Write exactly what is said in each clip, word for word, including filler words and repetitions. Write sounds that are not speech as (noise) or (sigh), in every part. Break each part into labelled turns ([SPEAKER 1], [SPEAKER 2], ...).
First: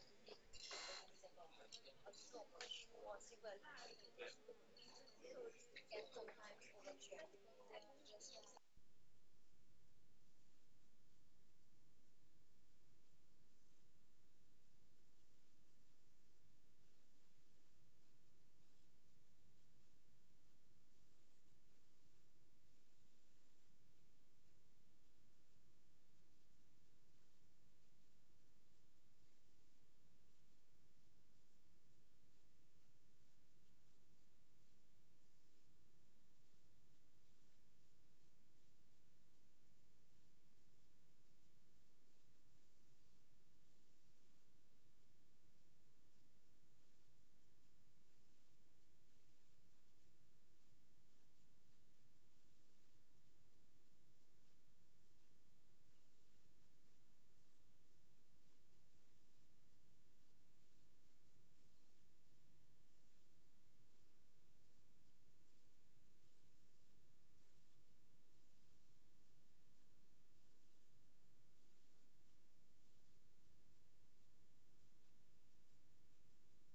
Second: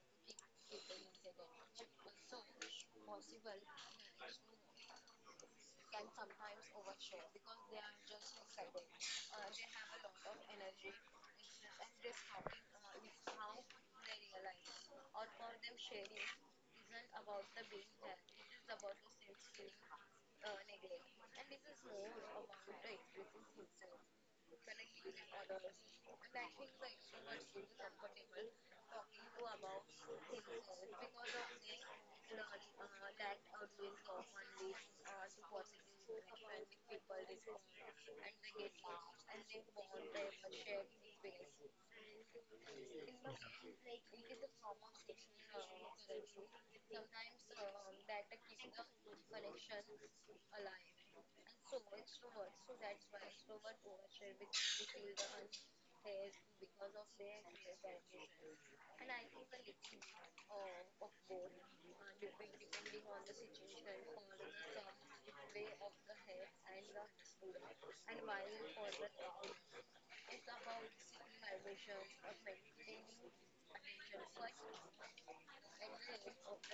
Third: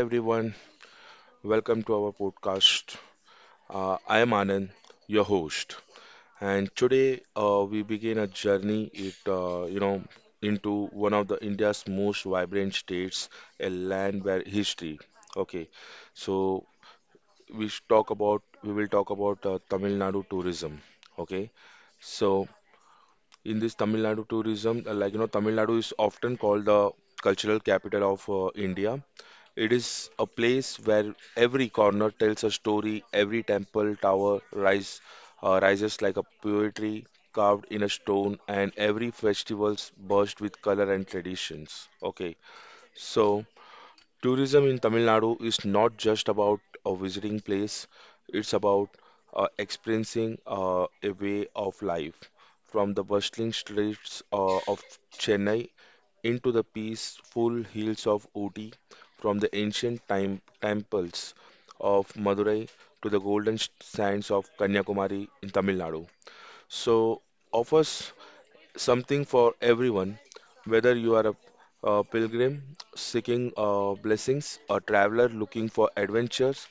[SPEAKER 1] everyone, welcome to our podcast. Uh, I am Anand, your host, and today uh, we begin a journey. It uh, you know into one of the India's most vibrant states, a land where history. Okay, so we sh- talk about we will talk about uh, Tamil Nadu tourism. Okay, so in this Tamil Nadu tourism, uh, like you know, Tamil Nadu is often called the cultural capital of uh, India. It is a place where every corner tells a story, every temple tower rise, uh, rises like a poetry carved in a stone, and every festival's burst with color and traditions. Okay, so tourism in Tamil Nadu is not just about a visiting place, it's about uh, experiencing uh, a way of life from the bustling streets uh, of Chennai into the peaceful hills of Ooty, from the ancient time temples of Madurai to the golden sands of Kanyakumari in Tamil Nadu. So, offers something for everyone, whether you are a, a pilgrim seeking uh, blessings, a traveler looking for adventures,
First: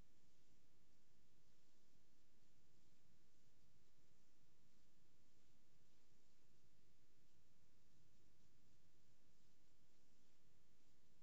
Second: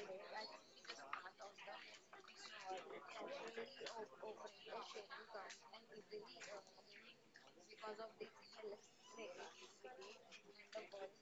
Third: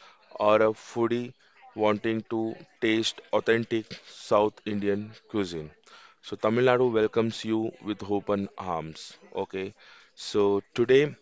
[SPEAKER 1] or a foodie wanting to taste authentic South Indian cuisine. So, Tamil Nadu welcomes you with open arms. Okay, so today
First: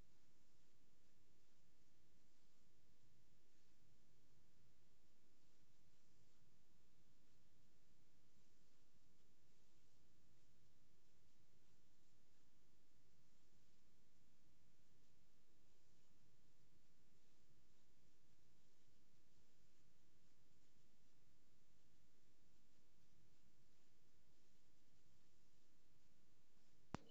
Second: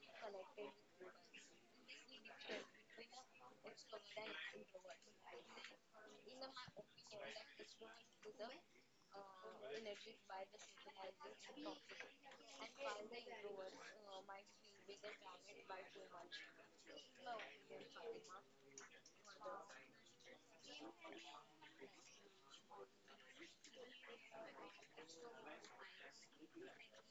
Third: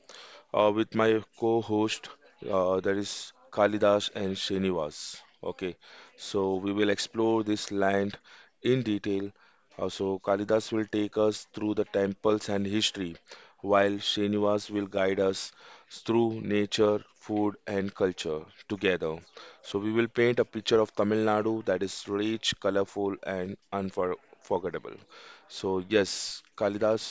[SPEAKER 1] uh, with my co-host, uh, that is Kalidas and Srinivas. Okay, so we will explore this land in detail. Uh, so Kalidas will take us through the temples and history, while Srinivas will guide us through nature, food, and culture together. So we will paint a picture of Tamil Nadu that is rich, colorful, and unforgettable. So yes, Kalidas.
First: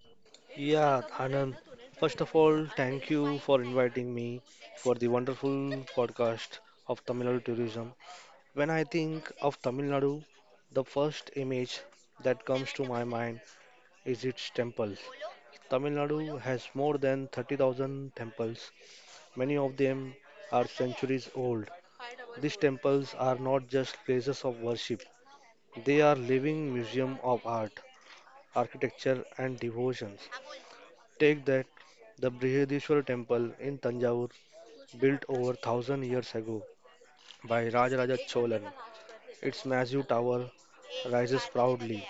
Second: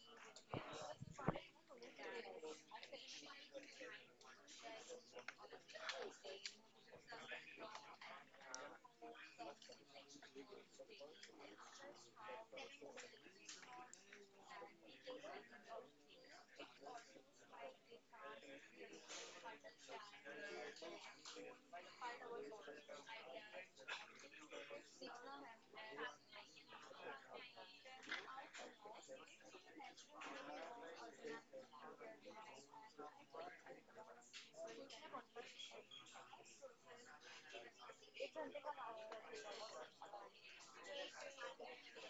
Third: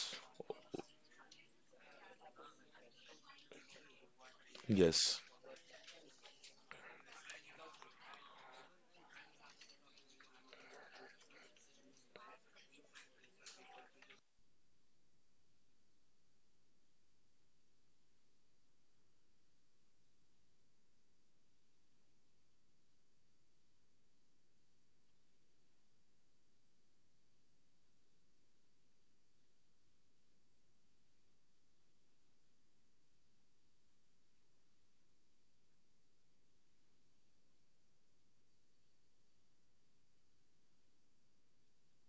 [SPEAKER 2] Yeah, Anand, first of all, thank you for inviting me for the
[SPEAKER 1] Yes,
[SPEAKER 2] wonderful podcast of Tamil Nadu tourism. When I think of Tamil Nadu, the first image that comes to my mind is its temples. Tamil Nadu has more than thirty thousand temples. Many of them are centuries old. These temples are not just places of worship, they are living museum of art, architecture and devotions. Take that, the Brihadishwar temple in Tanjavur, built over one thousand years ago by Rajaraja Cholan. Its massive tower rises proudly,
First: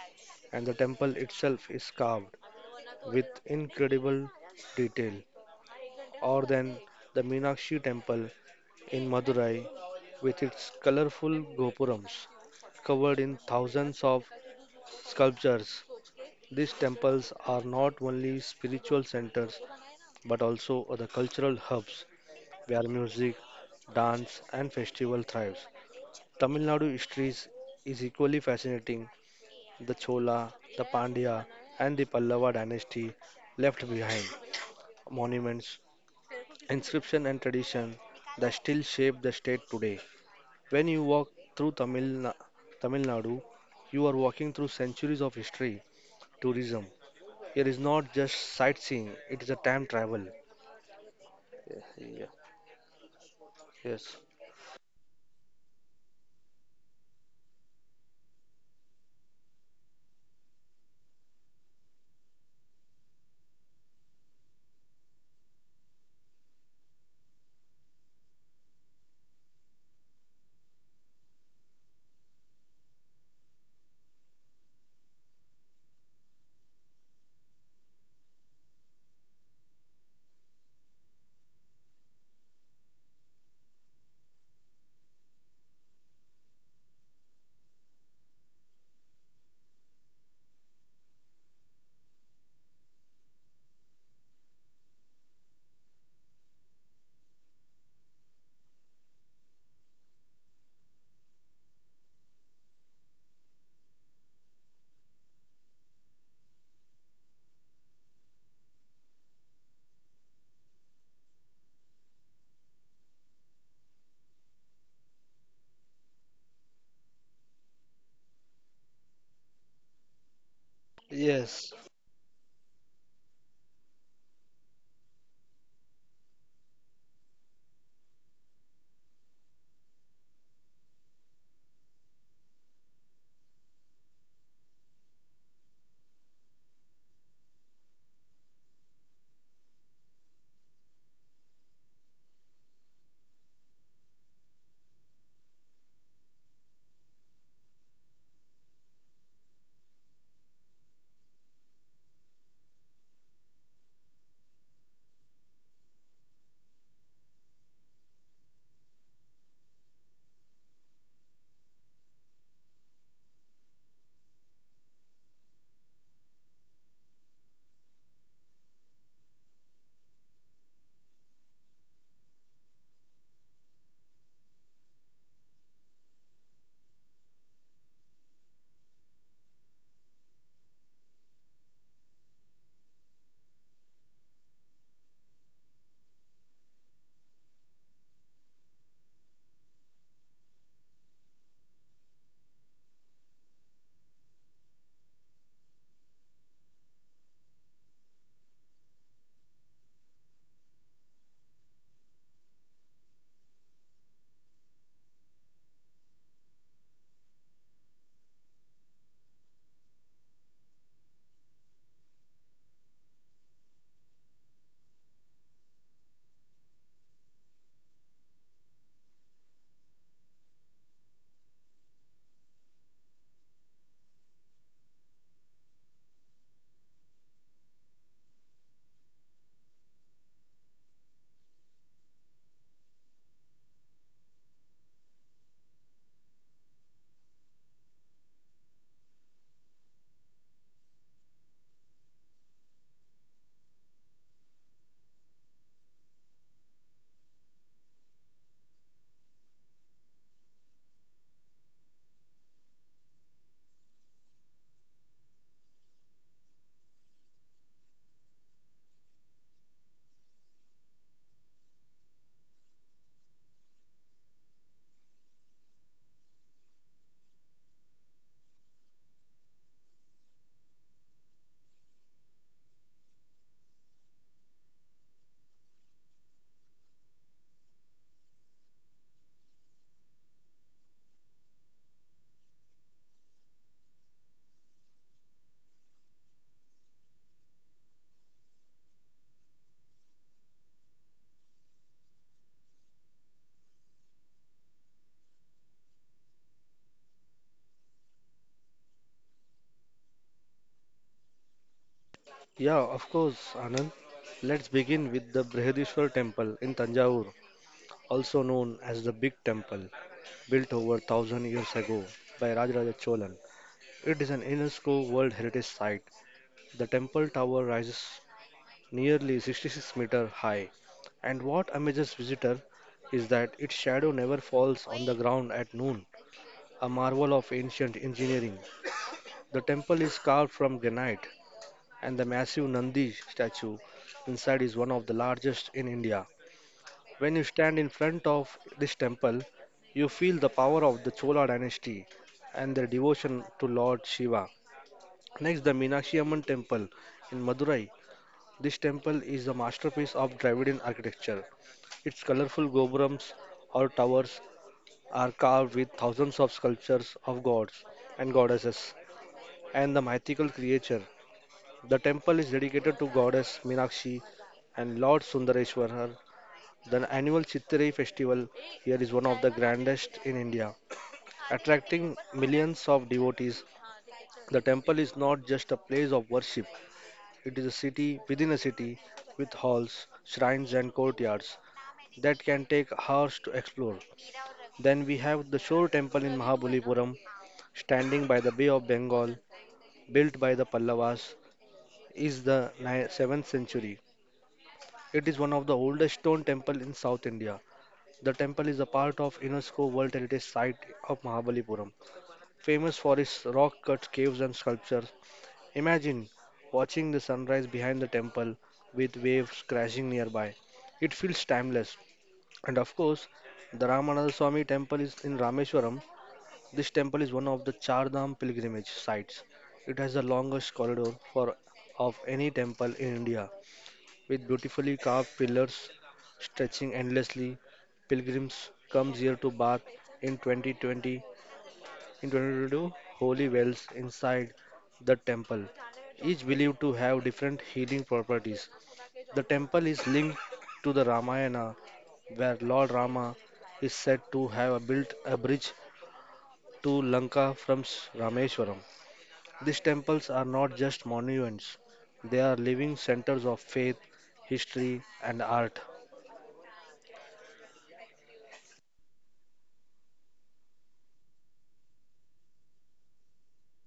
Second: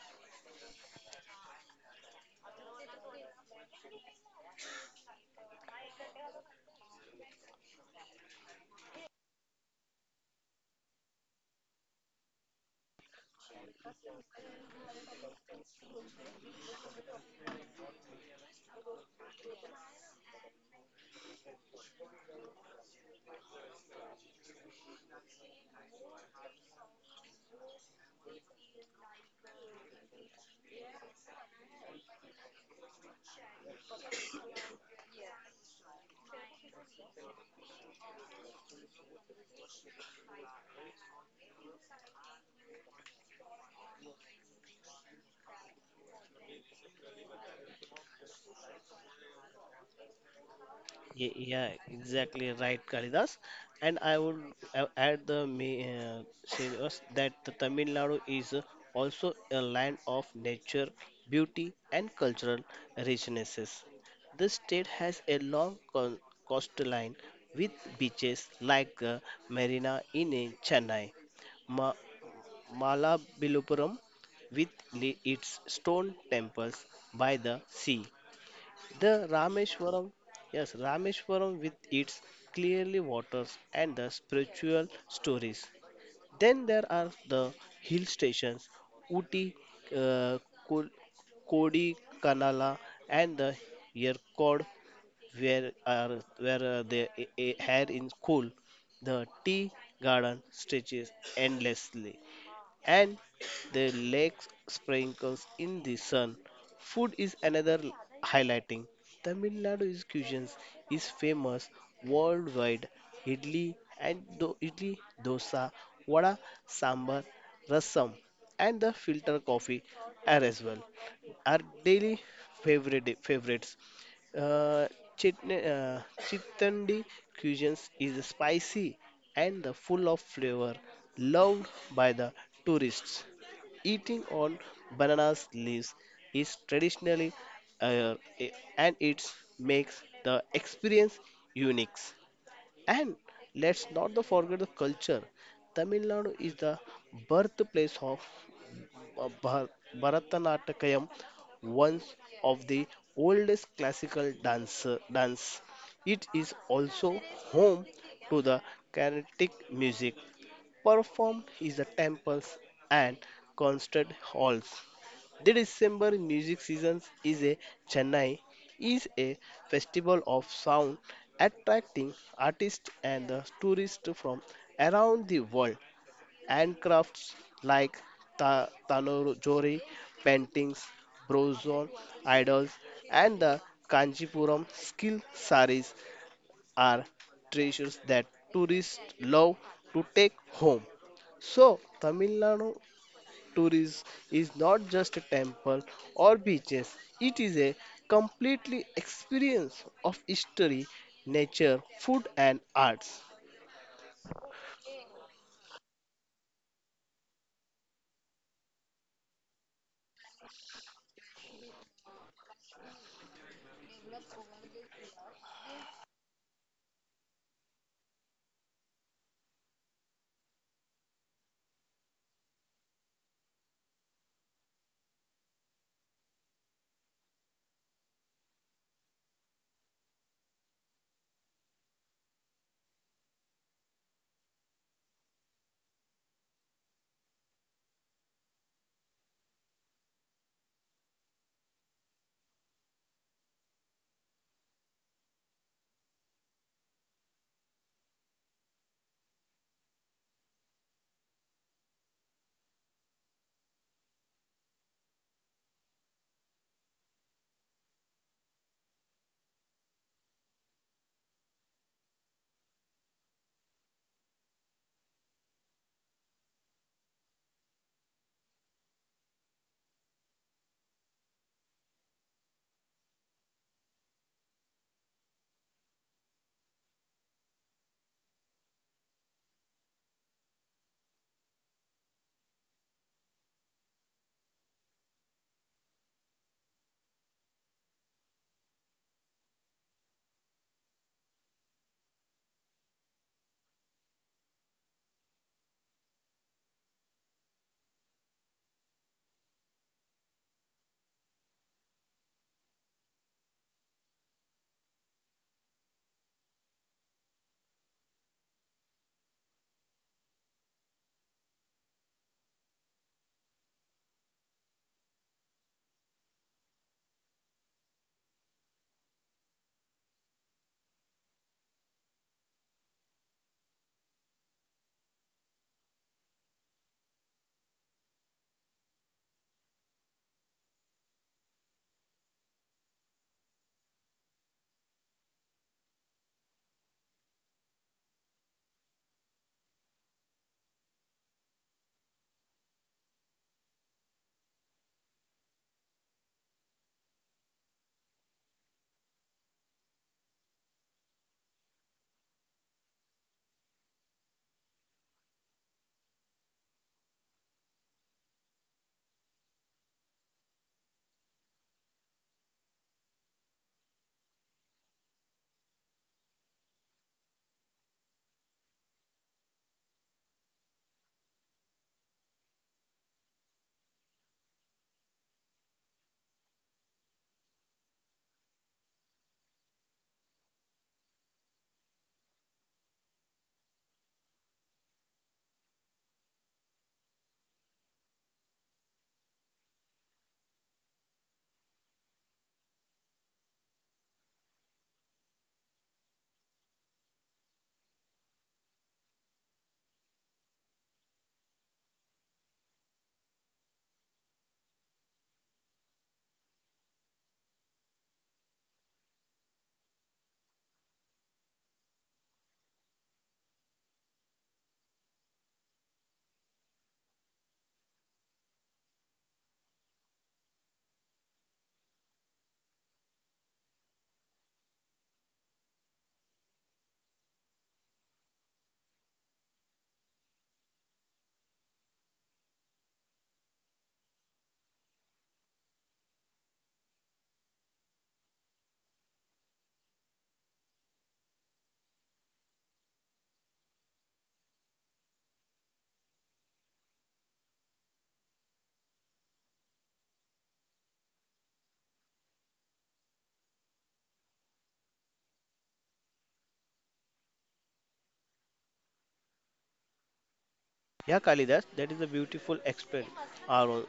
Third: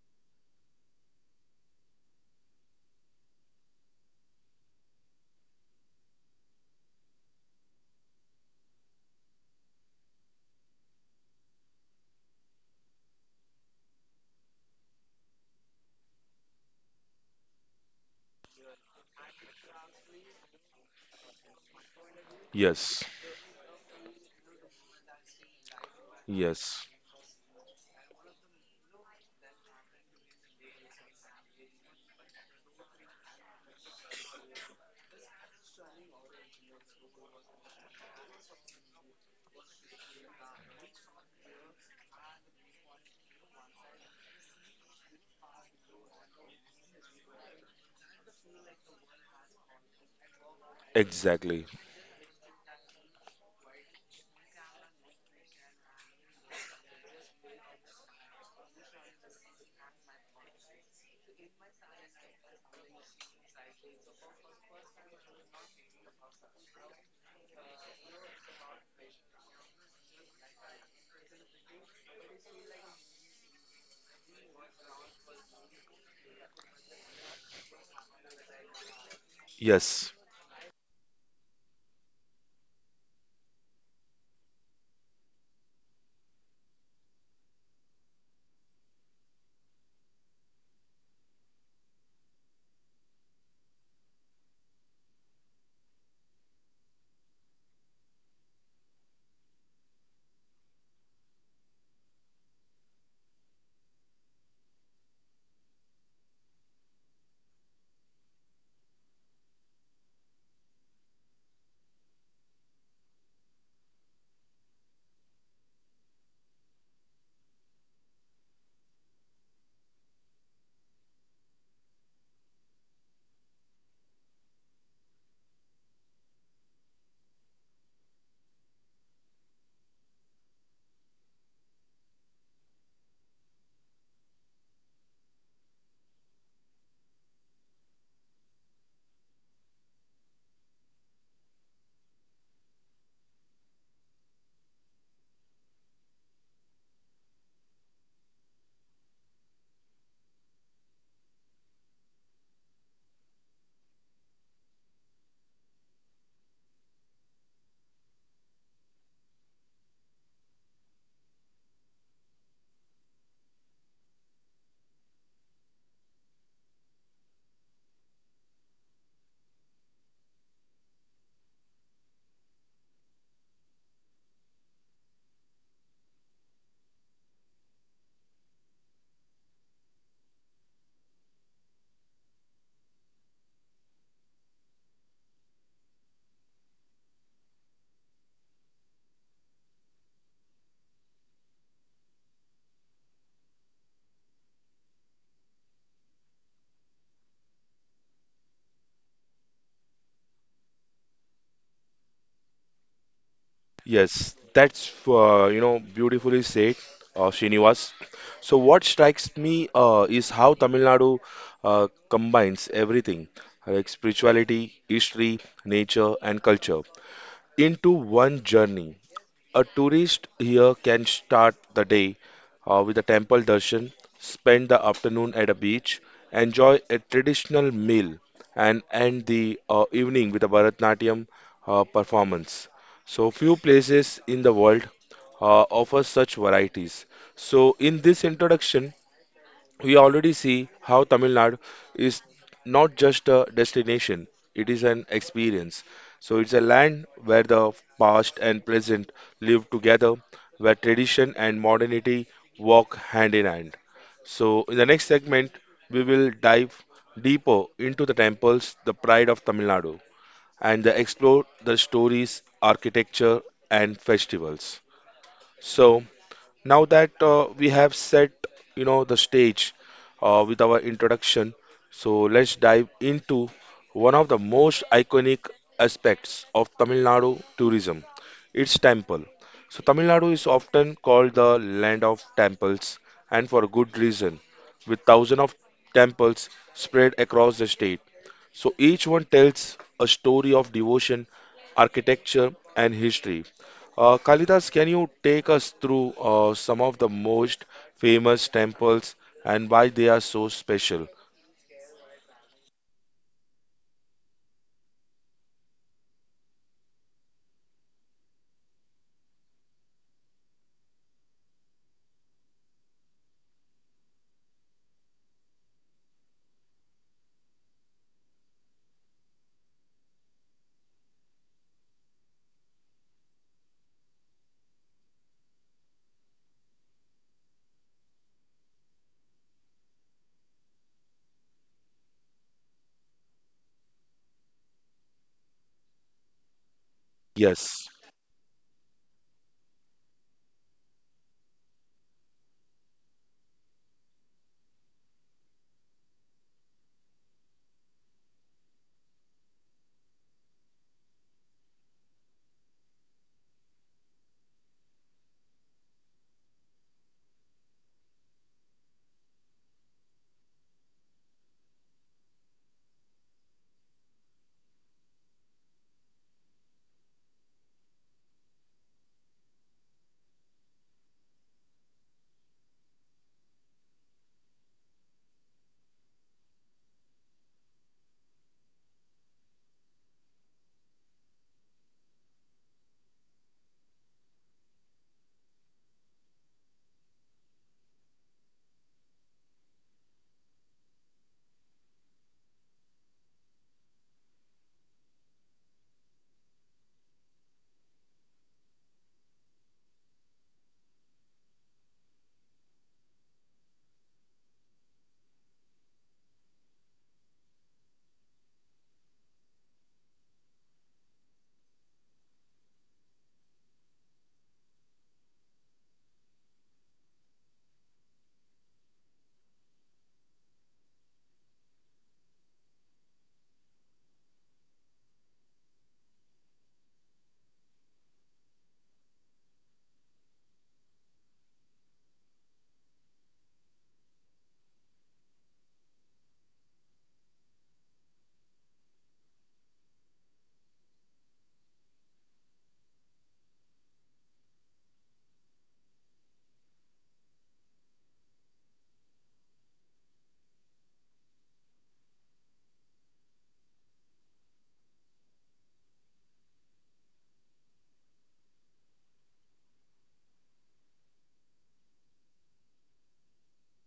[SPEAKER 2] and the temple itself is carved with incredible detail. Or then the Meenakshi temple in Madurai with its colorful gopurams covered in thousands of sculptures. These temples are not only spiritual centers but also the cultural hubs where
[SPEAKER 1] yes,
[SPEAKER 2] music, dance, and festival thrives. Tamil
[SPEAKER 1] yes.
[SPEAKER 2] Nadu history is, is equally fascinating. The Chola, the Pandya, and the Pallava dynasty left behind monuments, inscription, and tradition that still shape the state today. When you walk through Tamil, Na- Tamil Nadu, you are walking through centuries of history, tourism. It is not just sightseeing, it is a time travel.
[SPEAKER 3] Ye-
[SPEAKER 1] Exactly.
[SPEAKER 3] Yeah,
[SPEAKER 2] Yeah.
[SPEAKER 3] exactly right, Kalidas. And I
[SPEAKER 2] Yes.
[SPEAKER 3] would a- add the me- uh, say us that the Tamil Nadu is uh, also a land of nature, beauty, and cultural richnesses. The state has a long co- coastline with beaches like uh, Marina in uh, Chennai, Ma- Malabalupuram with li- its stone temples by the sea the Rameshwaram,
[SPEAKER 1] Yes.
[SPEAKER 3] yes, Rameshwaram with its clearly waters and the spiritual stories. Then there are the hill stations, Uti, uh, Ko- Kodikanala, and the Yerkod, where are where uh, they uh, uh, had in school. The tea garden stretches endlessly, and their legs sprinkles in the sun. Food is another highlighting. Tamil Nadu's cuisine is famous worldwide. Idli and do- Idli, dosa, vada, sambar, rasam, and the filter coffee are as well. Our
[SPEAKER 2] Yes,
[SPEAKER 3] daily favorite favorites. Uh, chitne, uh, Chittandi cuisine is spicy and the full of flavor, loved by the tourists. Eating on bananas leaves is traditionally uh, a- and it makes the experience unique. And let's not the forget the culture. Tamil Nadu is the birthplace of uh, Bhar- Bharatanatyam, one of the oldest classical dance dance. It is also home to the Carnatic music performed in the temples and concert halls. The December music season is a Chennai is a festival of sound attracting artists and the tourists from around the world, and crafts like ta- tanojori paintings, bronze idols, and the Kanjipuram skill saris are treasures that tourists love to take home. So, Tamil Nadu Tourism is not just a temple or beaches, it is a completely experience of history, nature, food, and arts.
[SPEAKER 1] Yes. That's uh, you know beautifully said, uh, Srinivas. So what strikes me uh, is how Tamil Nadu uh, combines everything, like spirituality, history, nature, and culture into one journey. A tourist here can start the day uh, with a temple darshan, spend the afternoon at a beach, enjoy a traditional meal, and end the uh, evening with a Bharatnatyam uh, performance. So, few places in the world uh, offer such varieties. So, in this introduction, we already see how Tamil Nadu is not just a destination, it is an experience. So it's a land where the past and present live together, where tradition and modernity walk hand in hand. So in the next segment, we will dive deeper into the temples, the pride of Tamil Nadu, and explore the stories, architecture, and festivals. So now that uh, we have set, you know, the stage uh, with our introduction, so let's dive into one of the most iconic aspects of Tamil Nadu tourism, its temple. So Tamil Nadu is often called the land of temples, and for good reason, with thousands of temples spread across the state. So each one tells a story of devotion, architecture, and history. Uh, Kalidas, can you take us through uh, some of the most famous temples and why they are so special?
[SPEAKER 2] Yeah, of course, Anand. Let's begin with the Brihadishwar temple in Tanjavur, also known as the Big Temple, built over one thousand years ago by Rajaraja Cholan. It is an UNESCO World Heritage Site. The temple tower rises nearly sixty-six meter high, and what amazes visitor is that its shadow never falls on the ground at noon, a marvel of ancient engineering. The temple is carved from granite and the massive Nandi statue inside is one of the largest in India. When you stand
[SPEAKER 1] Yes.
[SPEAKER 2] in front of this temple, you feel the power of the Chola dynasty and their devotion to Lord Shiva. Next, the Meenakshi Amman temple in Madurai. This temple is a masterpiece of Dravidian architecture. Its colorful gopurams or towers are carved with thousands of sculptures of gods and goddesses and the mythical creature. The temple is dedicated to goddess Meenakshi and Lord Sundareshwarar. The annual Chitrai festival here is one of the grandest in India, attracting millions of devotees. The temple is not just a place of worship, it is a city within a city with halls, shrines, and courtyards that can take hours to explore. Then we have the Shore Temple in Mahabalipuram, standing by the Bay of Bengal, built by the Pallavas, is the ni- seventh century. It is one of the oldest stone temple in South India. The temple is a part of UNESCO World Heritage Site of Mahabalipuram, famous for its rock-cut caves and sculptures. Imagine watching the sunrise behind the temple with waves crashing nearby. It feels timeless. And of course, the Ramanatha Swami temple is in Rameshwaram. This temple is one of the Char Dham pilgrimage sites. It has the longest corridor for of any temple in India with beautifully carved pillars stretching endlessly. Pilgrims come here to bath in twenty twenty in twenty twenty-two holy wells inside the temple, each believed to have different healing properties. The temple is linked to the Ramayana, where Lord Rama is said to have built a bridge to Lanka from S- Rameswaram. These temples are not just monuments, they are living centers of faith, history, and art.
[SPEAKER 3] Yeah, Kalidas, that is a beautiful explain, Arul.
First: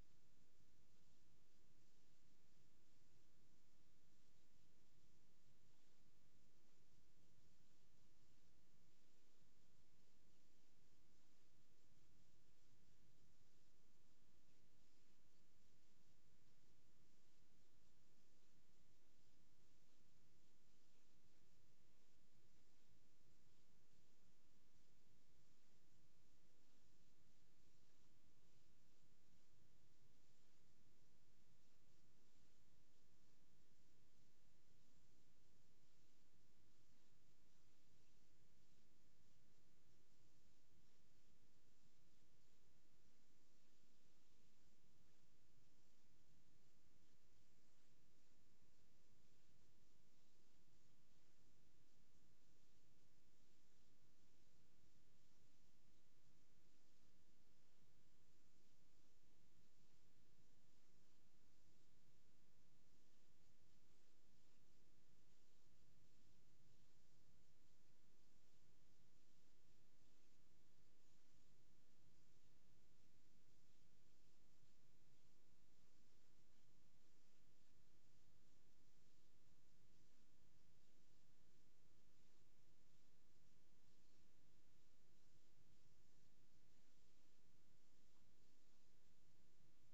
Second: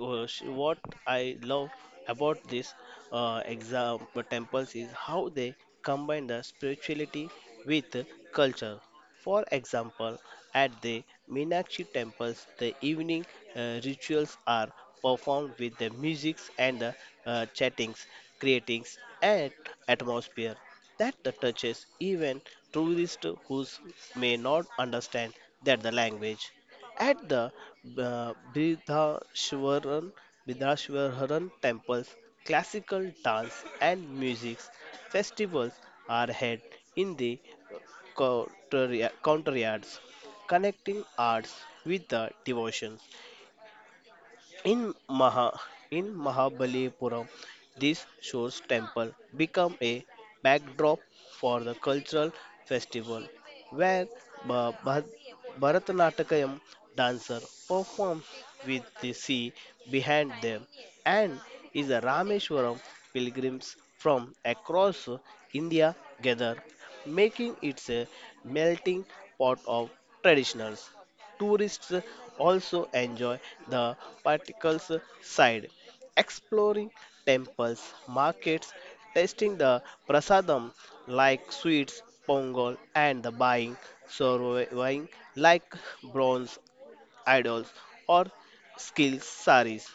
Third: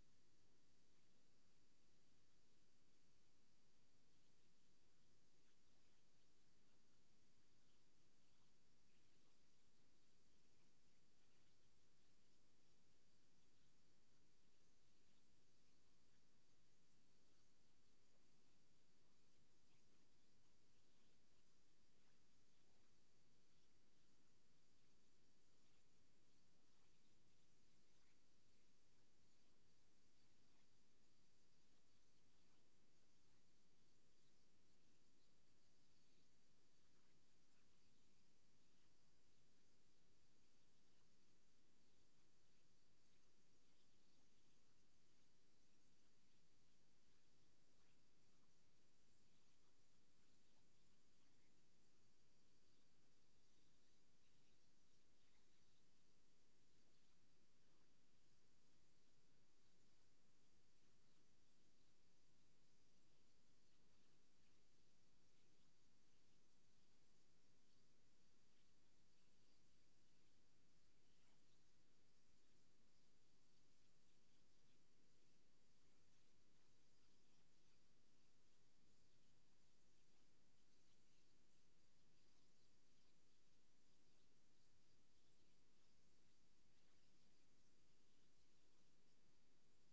[SPEAKER 3] uh, sh- What I love about this uh, exam uh, temples is how they combine the spirituality with culture. For example, at the Meenakshi temples, the evening uh, rituals are performed with the music and the uh, chattings, creating an atmosphere that the touches even tourists who may not understand that the language. At the uh, Bridhashwaran, Bridhashwaran temples, classical dance and music festivals are held in the counter- courtyards, connecting arts with the devotions. In Maha in Mahabalipuram, this shows temple become a backdrop for the cultural festival where Ba- Bha- Bharatanatyam dancer perform with the sea behind them, and is a Rameshwaram pilgrims from across India gather, making it a melting pot of traditionals. Tourists also enjoy the particles side, exploring temples, markets, tasting the prasadam like sweets, pongal, and the buying, surveying like bronze idols or skill saris.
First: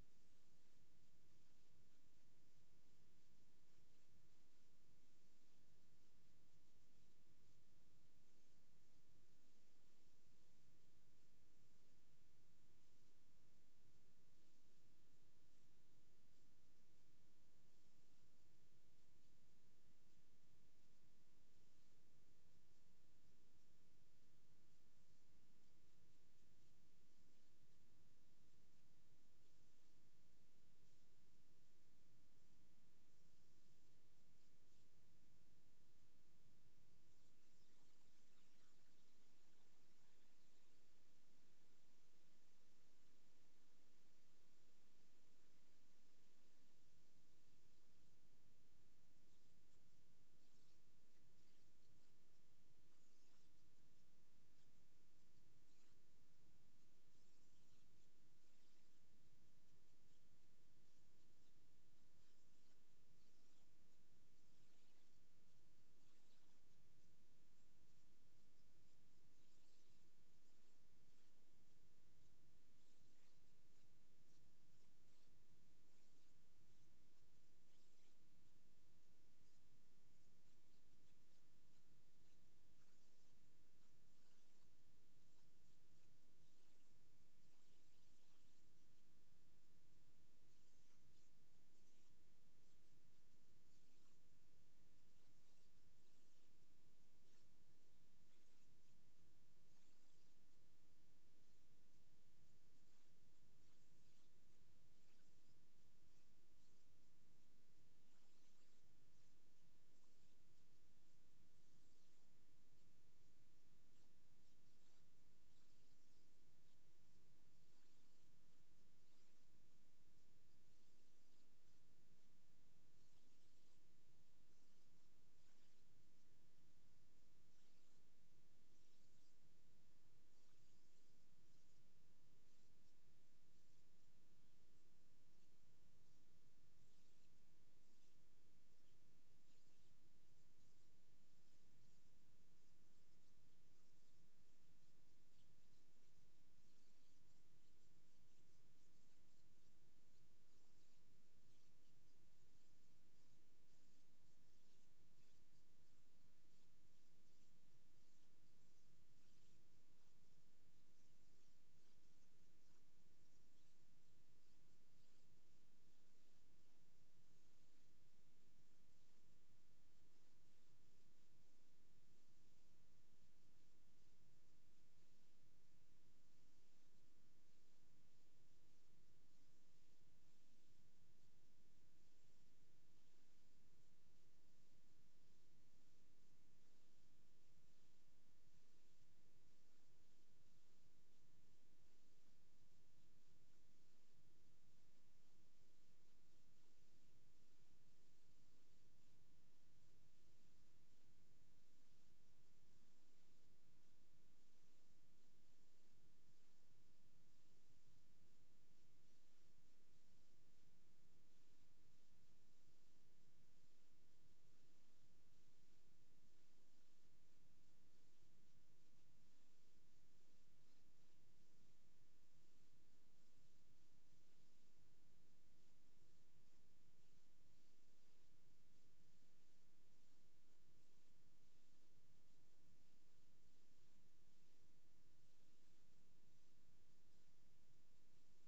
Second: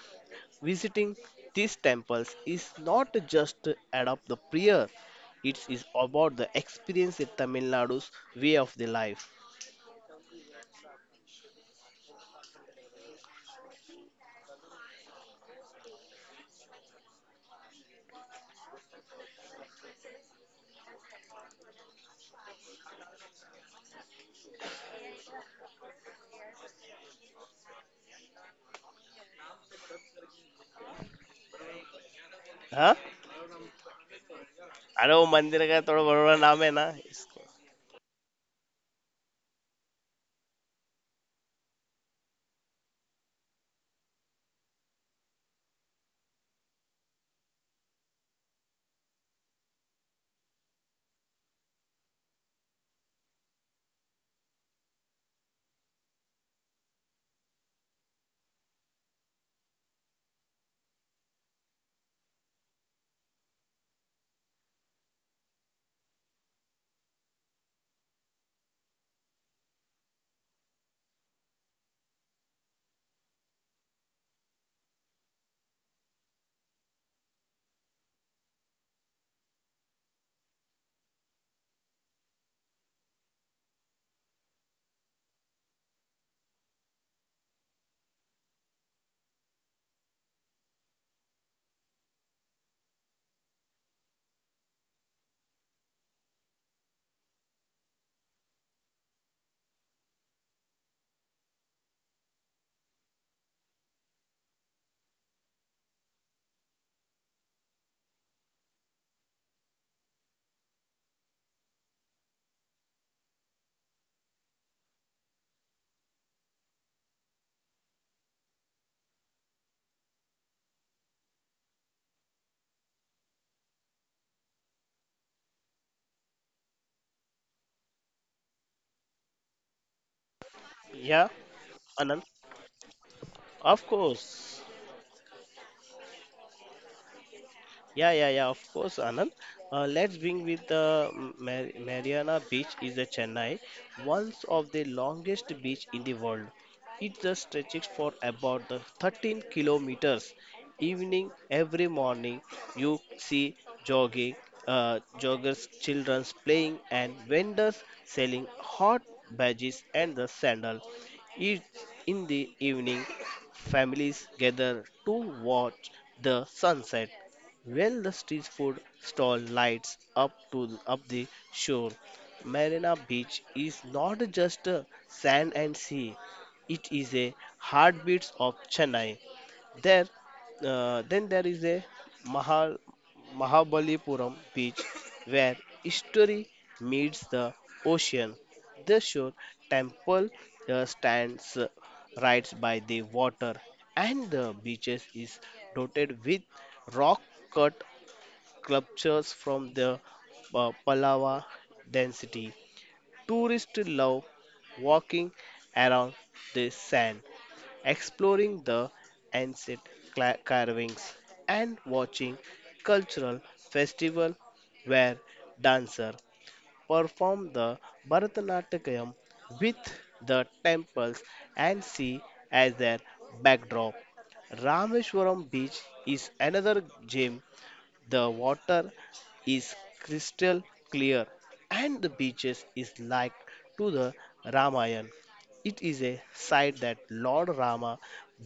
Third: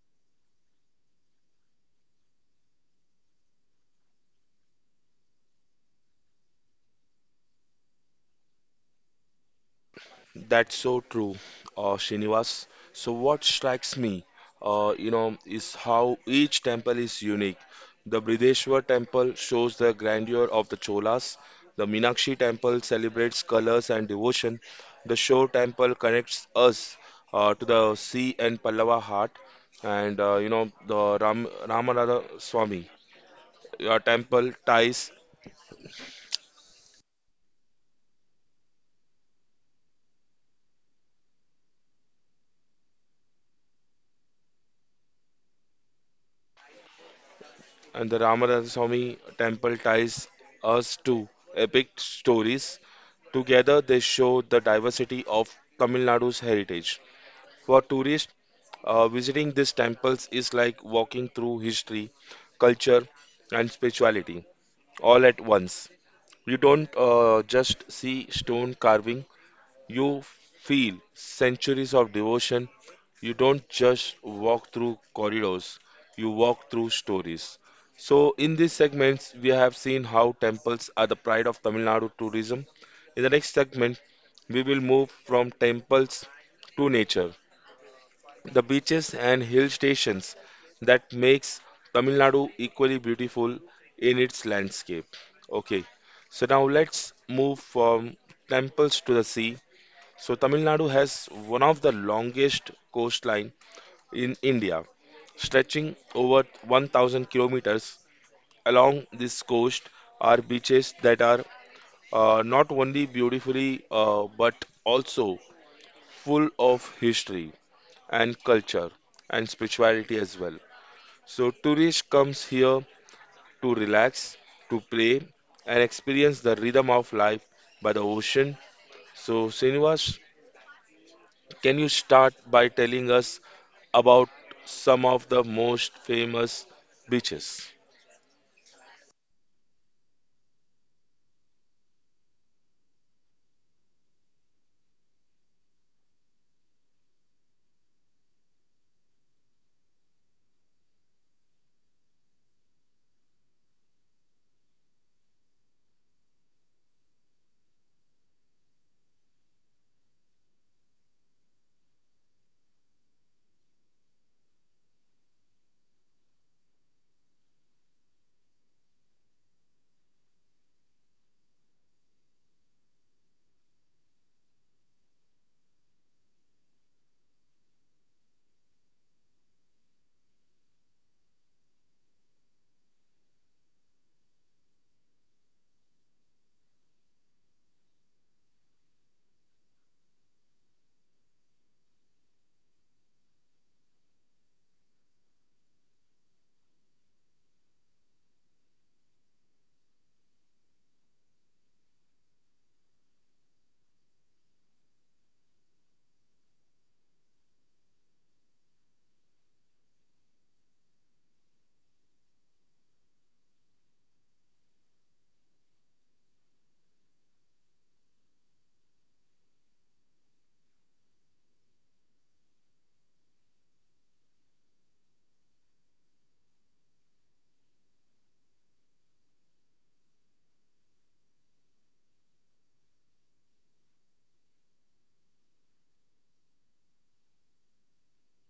[SPEAKER 3] Visiting these temples is not just to adopt the prayer, it is about the experience in Tamil Nadu's way of the life.
[SPEAKER 1] That's so true, uh, Srinivas. So, what strikes me, uh, you know, is how each temple is unique. The Brideshwar temple shows the grandeur of the Cholas. The Meenakshi temple celebrates colors and devotion. The Shore temple connects us uh, to the sea and Pallava heart. And, uh, you know, the Ram, Ramanatha Swami
[SPEAKER 3] Huh?
[SPEAKER 1] uh, temple ties
[SPEAKER 3] अरे वो मंदिर का थोड़ा बड़ा नाम है ना इसको.
[SPEAKER 1] and the Ramaraswamy temple ties us to epic stories. Together, they show the diversity of Tamil Nadu's heritage. For tourists, uh, visiting these temples is like walking through history, culture, and spirituality all at once. You don't uh, just see stone carving, you feel centuries of devotion. You don't just walk through corridors, you walk through stories. So, in these segments, we have seen how temples are the pride of Tamil Nadu tourism. In the next segment, we will move from temples to nature, the beaches and hill stations that makes Tamil Nadu equally beautiful in its landscape. Okay, so now let's move from temples to the sea. So Tamil Nadu has one of the longest coastline in India, stretching over one thousand kilometers. Along this coast are beaches that are uh, not only beautifully uh, but also full of history and culture and spirituality as well. So tourists comes here to relax, to play and experience the rhythm of life by the ocean. So Srinivas,
[SPEAKER 3] या
[SPEAKER 1] can you start
[SPEAKER 3] Anant,
[SPEAKER 1] by telling us
[SPEAKER 3] of course.
[SPEAKER 1] about some of the most famous beaches?
[SPEAKER 3] Yeah, yeah, yeah, of course, Anand. Uh, let's bring with the Mar- Mariana Beach is the Chennai, one of the longest beach in the world. It just stretches for about the thirteen kilometers. Evening, every morning, you see jogging, uh, joggers, childrens playing, and vendors selling hot badges and the sandal. It, in the evening, families gather to watch the sunset. When the street food stall lights up to up the shore, Marina Beach is not just a sand and sea; it is a heartbeat of Chennai. There, uh, then there is a Mahal, Mahabalipuram beach where history meets the ocean. The shore temple uh, stands uh, right by the water, and the beaches is dotted with rock cut sculptures from the uh, Pallava density. Tourists love walking around the sand, exploring the ancient cla- carvings, and watching cultural festival where dancers perform the Bharatanatyam with the temples and sea as their backdrop. Rameshwaram Beach is another gem. The water is crystal clear and the beaches is like to the Ramayana. It is a site that Lord Rama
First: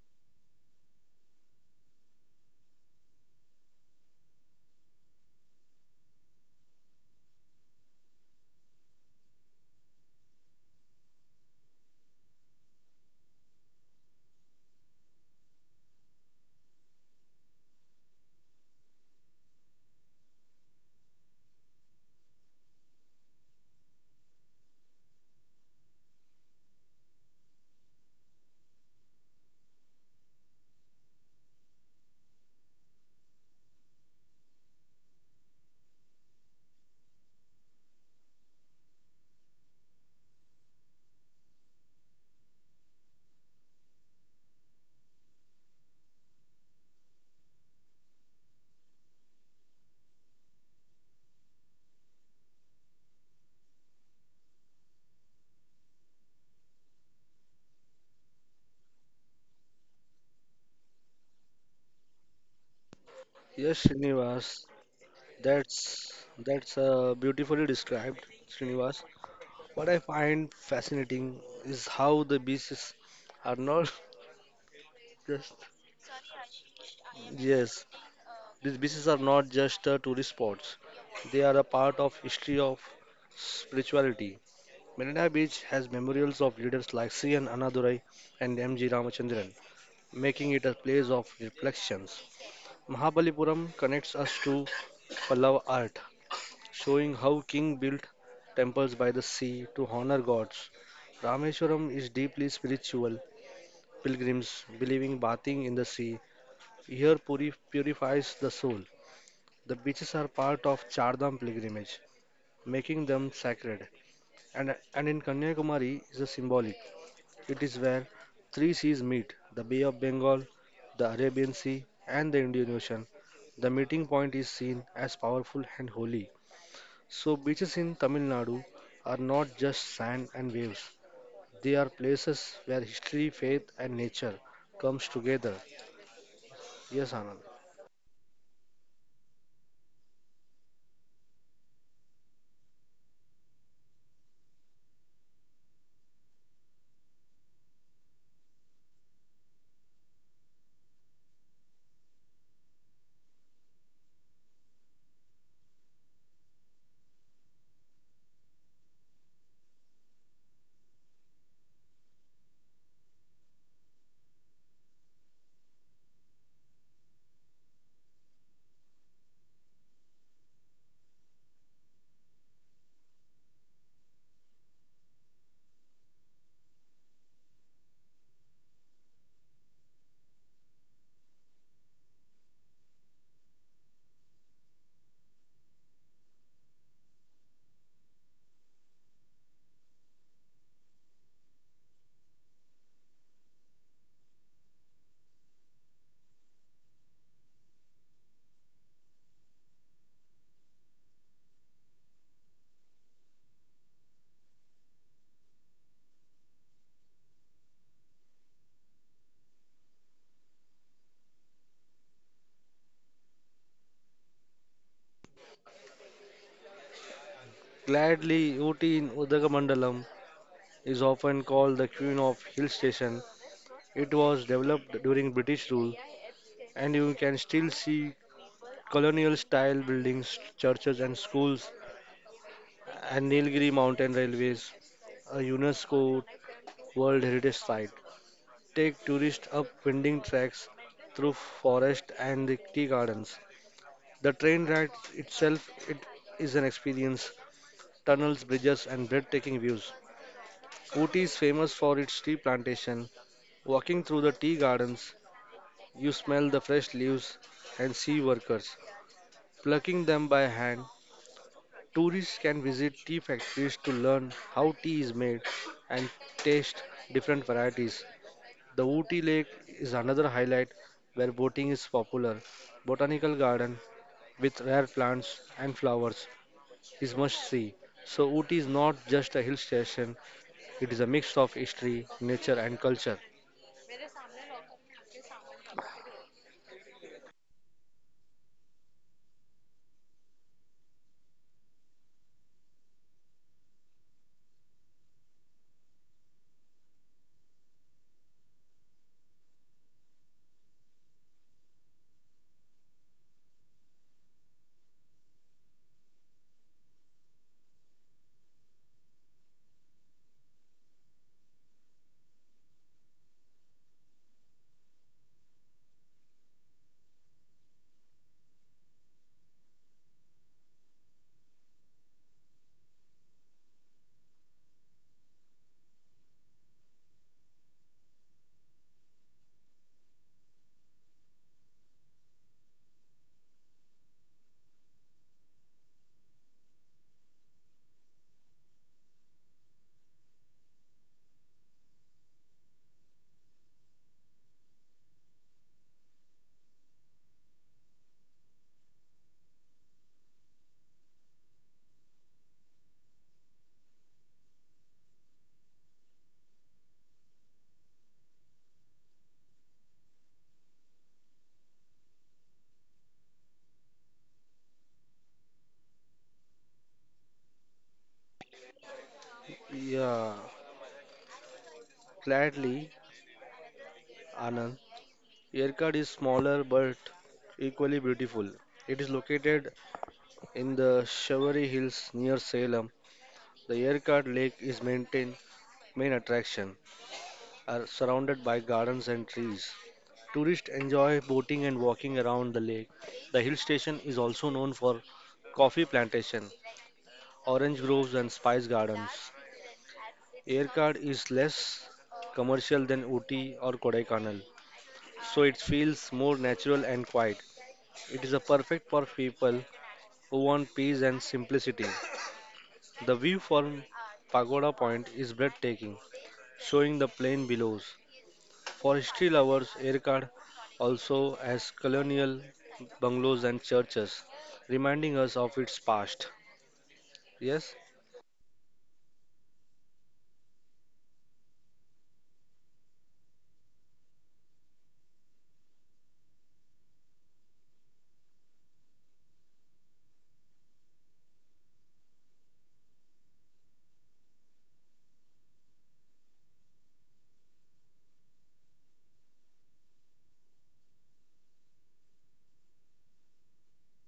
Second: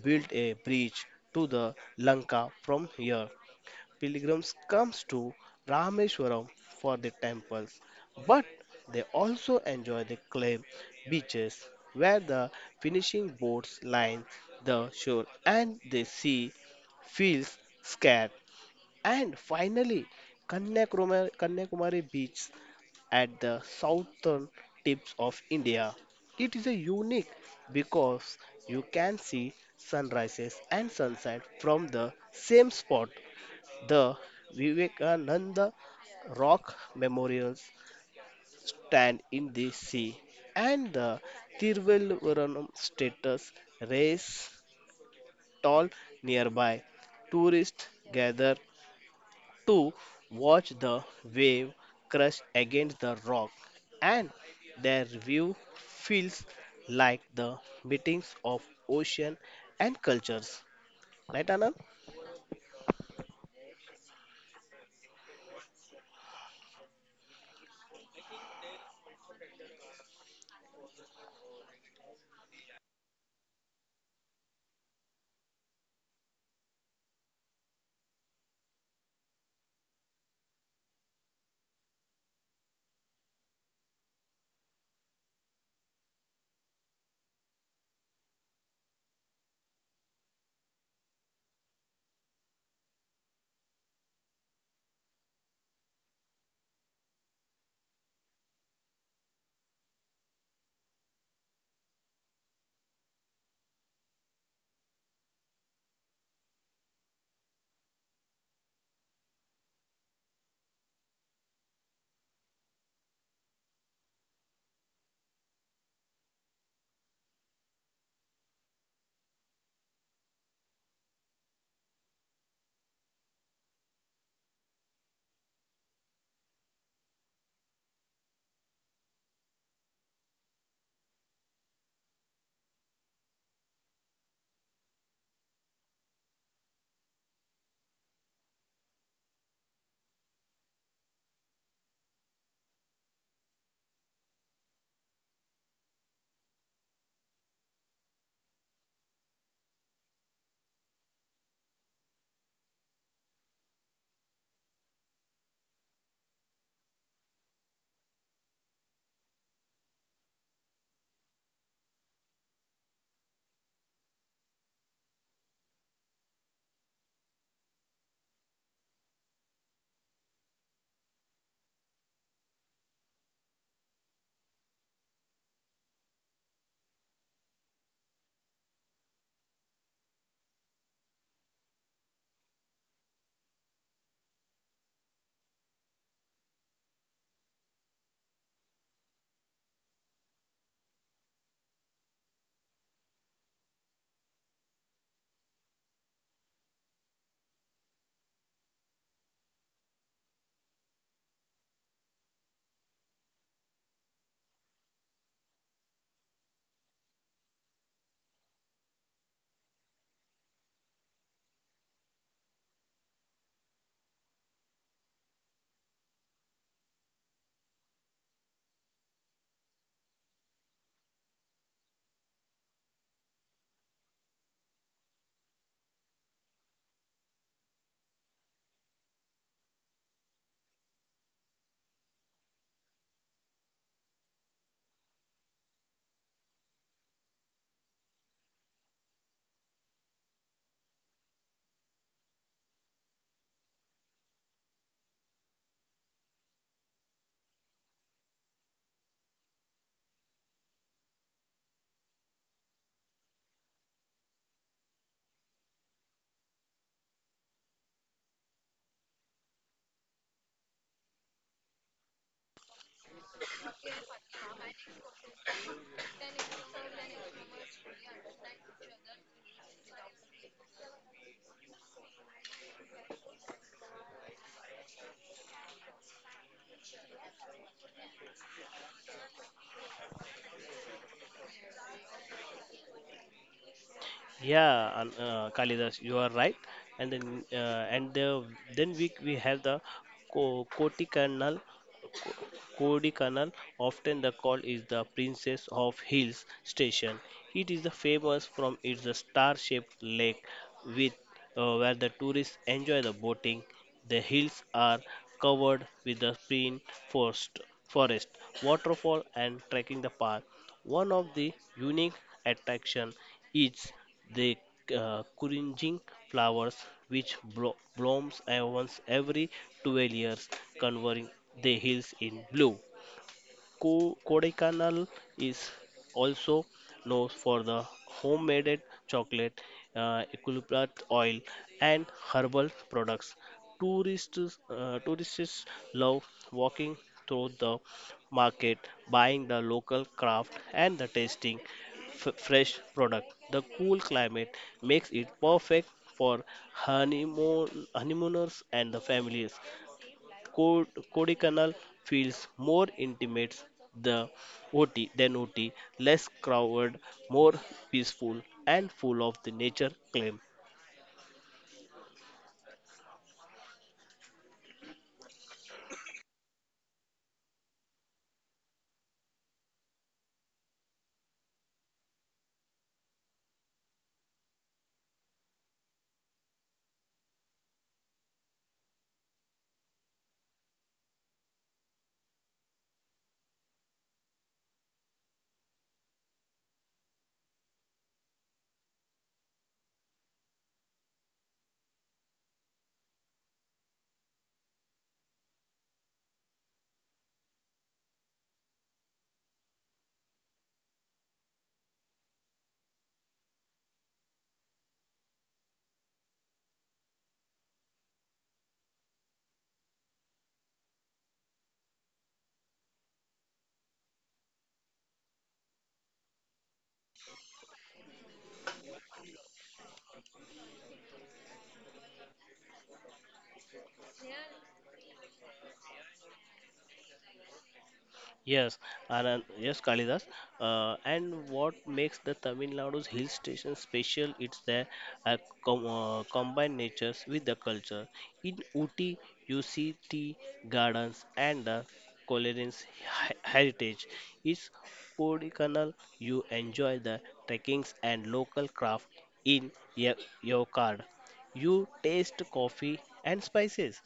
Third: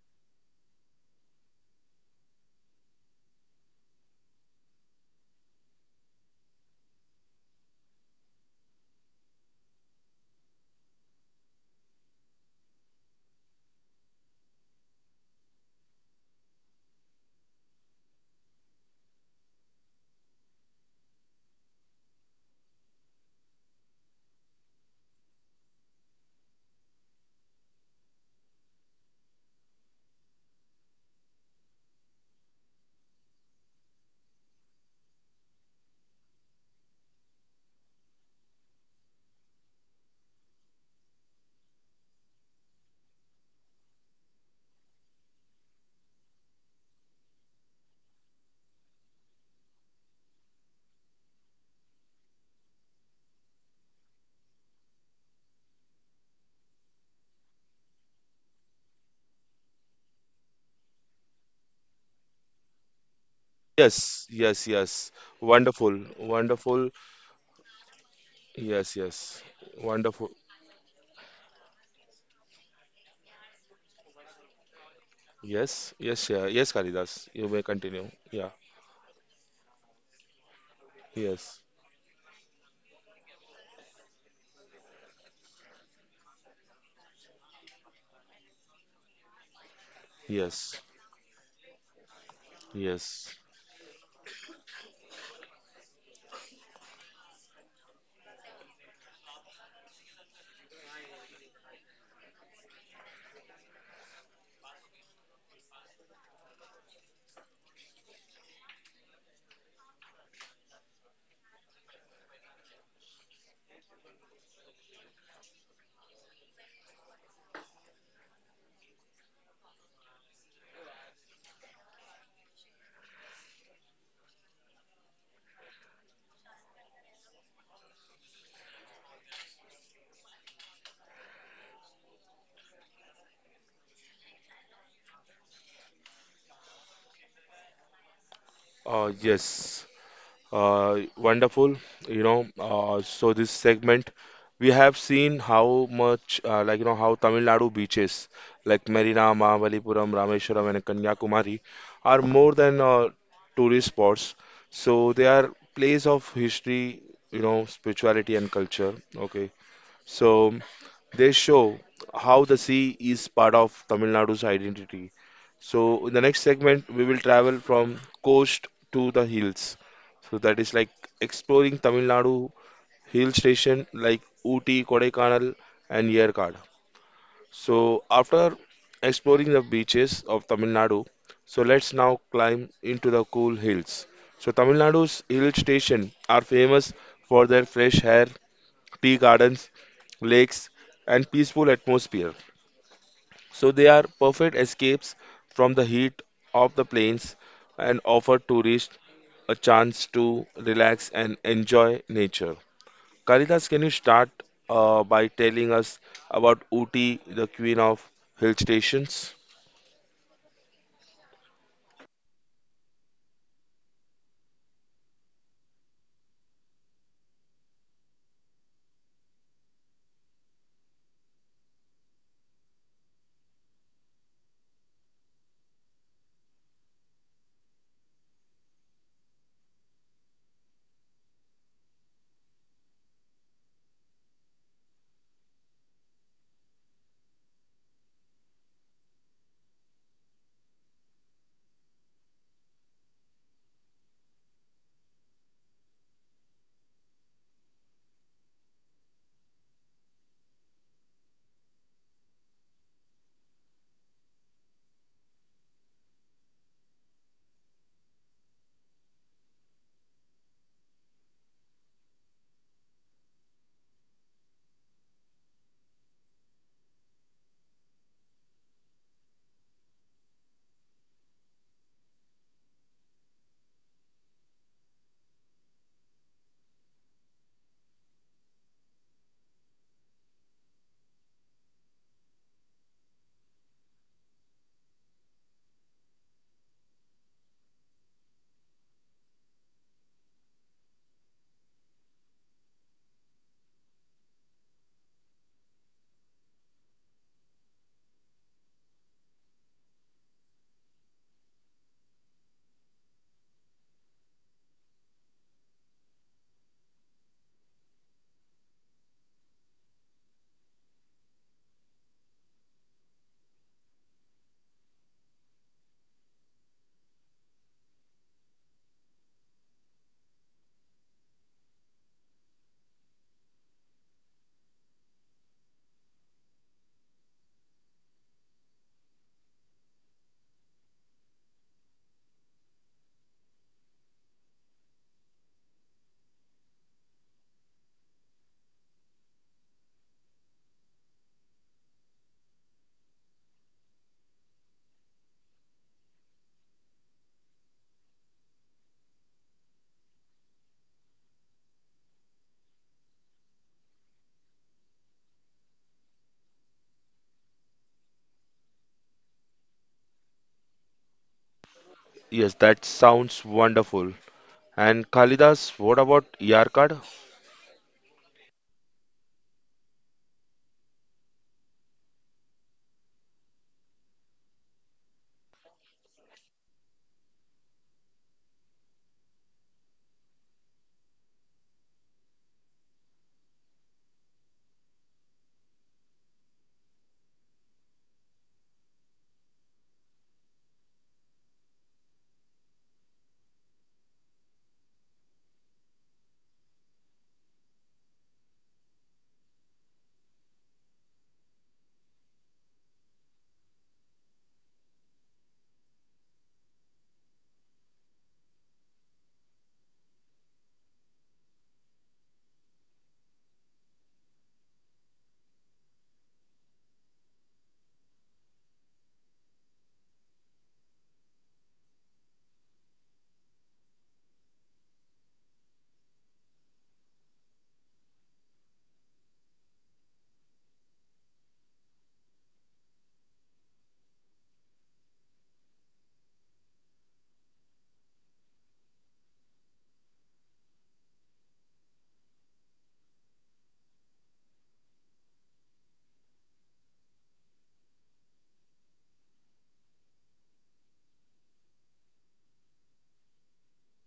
[SPEAKER 3] built a bridge to the Lanka from here. Pilgrims comes to Rameshwaram for the temples, but they also enjoy the clay beaches where the finishing boats line the shore and the sea feels scared. And finally, Kanyakumari, Kanyakumari Beach at the southern tips of India. It is a unique because you can see sunrises and sunset from the same spot. The Vivekananda rock memorials stand in the sea, and the Tiruvalluvaram status race tall nearby. Tourists gather to watch the wave crash against the rock, and their view feels like the meetings of ocean and cultures. Right, Anand?
[SPEAKER 2] Yes,
[SPEAKER 1] Yes,
[SPEAKER 2] Srinivas,
[SPEAKER 1] yes, yes. Wonderful,
[SPEAKER 2] that's that's
[SPEAKER 1] wonderful.
[SPEAKER 2] uh, beautifully described,
[SPEAKER 1] Yes,
[SPEAKER 2] Srinivas.
[SPEAKER 1] yes.
[SPEAKER 2] What I
[SPEAKER 1] Wonderful.
[SPEAKER 2] find fascinating is how the beaches are not (laughs) just
[SPEAKER 1] Yes, yes, yeah. Yes, Kalidas. You may
[SPEAKER 2] yes,
[SPEAKER 1] continue. Yeah.
[SPEAKER 2] these beaches are not just uh, tourist spots. They are
[SPEAKER 1] Yes,
[SPEAKER 2] a part of history of spirituality. Marina Beach has memorials of leaders like C N. Annadurai and M G. Ramachandran, making it a
[SPEAKER 1] yes,
[SPEAKER 2] place of reflections.
[SPEAKER 1] yes.
[SPEAKER 2] Mahabalipuram connects us to Pallava art, showing how king built temples by the sea to honor gods. Rameswaram is deeply spiritual. Pilgrims believing bathing in the sea here puri- purifies the soul. The beaches are part of Chardham pilgrimage, making them sacred. And, and in Kanyakumari is a symbolic. It is where three seas meet, the Bay of Bengal, the Arabian Sea, and the Indian Ocean. The meeting point is seen as powerful and holy. So, beaches in Tamil Nadu are not just sand and waves, they are places where history, faith, and nature comes together. Yes, Anand.
[SPEAKER 1] Uh, yes. Uh, wonderful, you know. Uh, so this segment, we have seen how much, uh, like you know, how Tamil Nadu beaches like Marina, Mahabalipuram, Rameshwaram, and Kanyakumari are more than uh, tourist spots. So they are place of history, you know, spirituality and culture. Okay. So they show how the sea is part of Tamil Nadu's identity. So in the next segment, we will travel from coast to the hills. So that is like exploring Tamil Nadu hill station like Ooty, Kodaikanal, and Yerkad. So after exploring the beaches of Tamil Nadu, so let's now climb into the cool hills. So Tamil Nadu's hill station are famous for their fresh air, tea gardens, lakes, and peaceful atmosphere. So they are perfect escapes from the heat of the plains and offer tourists a chance to relax and enjoy nature. Kalidas, can you start uh, by telling us about Uti, the queen of hill stations?
[SPEAKER 2] Gladly, Ooty in Udagamandalam is often called the Queen of Hill Station. It was developed during British rule, and you can still see colonial style buildings, churches, and schools, and Nilgiri mountain railways, a UNESCO World Heritage Site, take tourists up winding tracks through forest and the tea gardens. The train ride itself it is an experience. Tunnels, bridges, and breathtaking views. Ooty is famous for its tea plantation. Walking through the tea gardens, you smell the fresh leaves and see workers plucking them by hand. Tourists can visit tea factories to learn how tea is made and taste different varieties. The Ooty Lake is another highlight where boating is popular. Botanical garden with rare plants and flowers is must see. So Ooty is not just a hill station, it is a mix of history, nature and culture.
[SPEAKER 3] Yeah, An- uh, Kalidas, you are right. And then, uh, and the, then we we have the co- Koti Canal Kodaikanal, often the call is the Princess of Hills Station. It is the famous from its star-shaped lake with uh, where the tourists enjoy the boating. The hills are covered with the pine forest, forest, waterfall and trekking the path. One of the unique attraction is the uh, curinging flowers, which blo- blooms once every twelve years, covering the hills in blue. Co- Kodaikanal is also known for the homemade chocolate, uh, eucalyptus oil, and herbal products. Tourists, uh, tourists love walking through the market, buying the local craft, and the tasting f- fresh product. The cool climate makes it perfect for honeymoon honeymooners and the families. Cod- Kodaikanal feels more intimate the O T than O T, less crowded, more peaceful, and full of the nature claim.
[SPEAKER 1] Yes, that sounds wonderful. And Kalidas, what about Yarkad?
[SPEAKER 2] Yeah, gladly, Anand. Yerkad is smaller but equally beautiful. It is located in the Shawari Hills near Salem. The Yerkad Lake is maintained main attraction, are surrounded by gardens and trees. Tourists enjoy boating and walking around the lake. The hill station is also known for coffee plantation, orange groves and spice gardens. Aircard is less commercial than Ooty or Kodaikanal, so it feels more natural and quiet. It is a perfect for people who want peace and simplicity. The view from Pagoda Point is breathtaking, showing the plain below. For history lovers, Erkard also has colonial bungalows and churches, reminding us of its past. Yes?
[SPEAKER 3] Yes, Anand, yes, Kalidas. Uh, and what makes the Tamil Nadu's hill station special? It's their uh, com- uh, combined natures with the culture. In Uti, you see tea gardens and the culinary he- heritage. It's Kodikanal, you enjoy the trekkings and local craft in Ye- Yokad. You taste coffee and spices.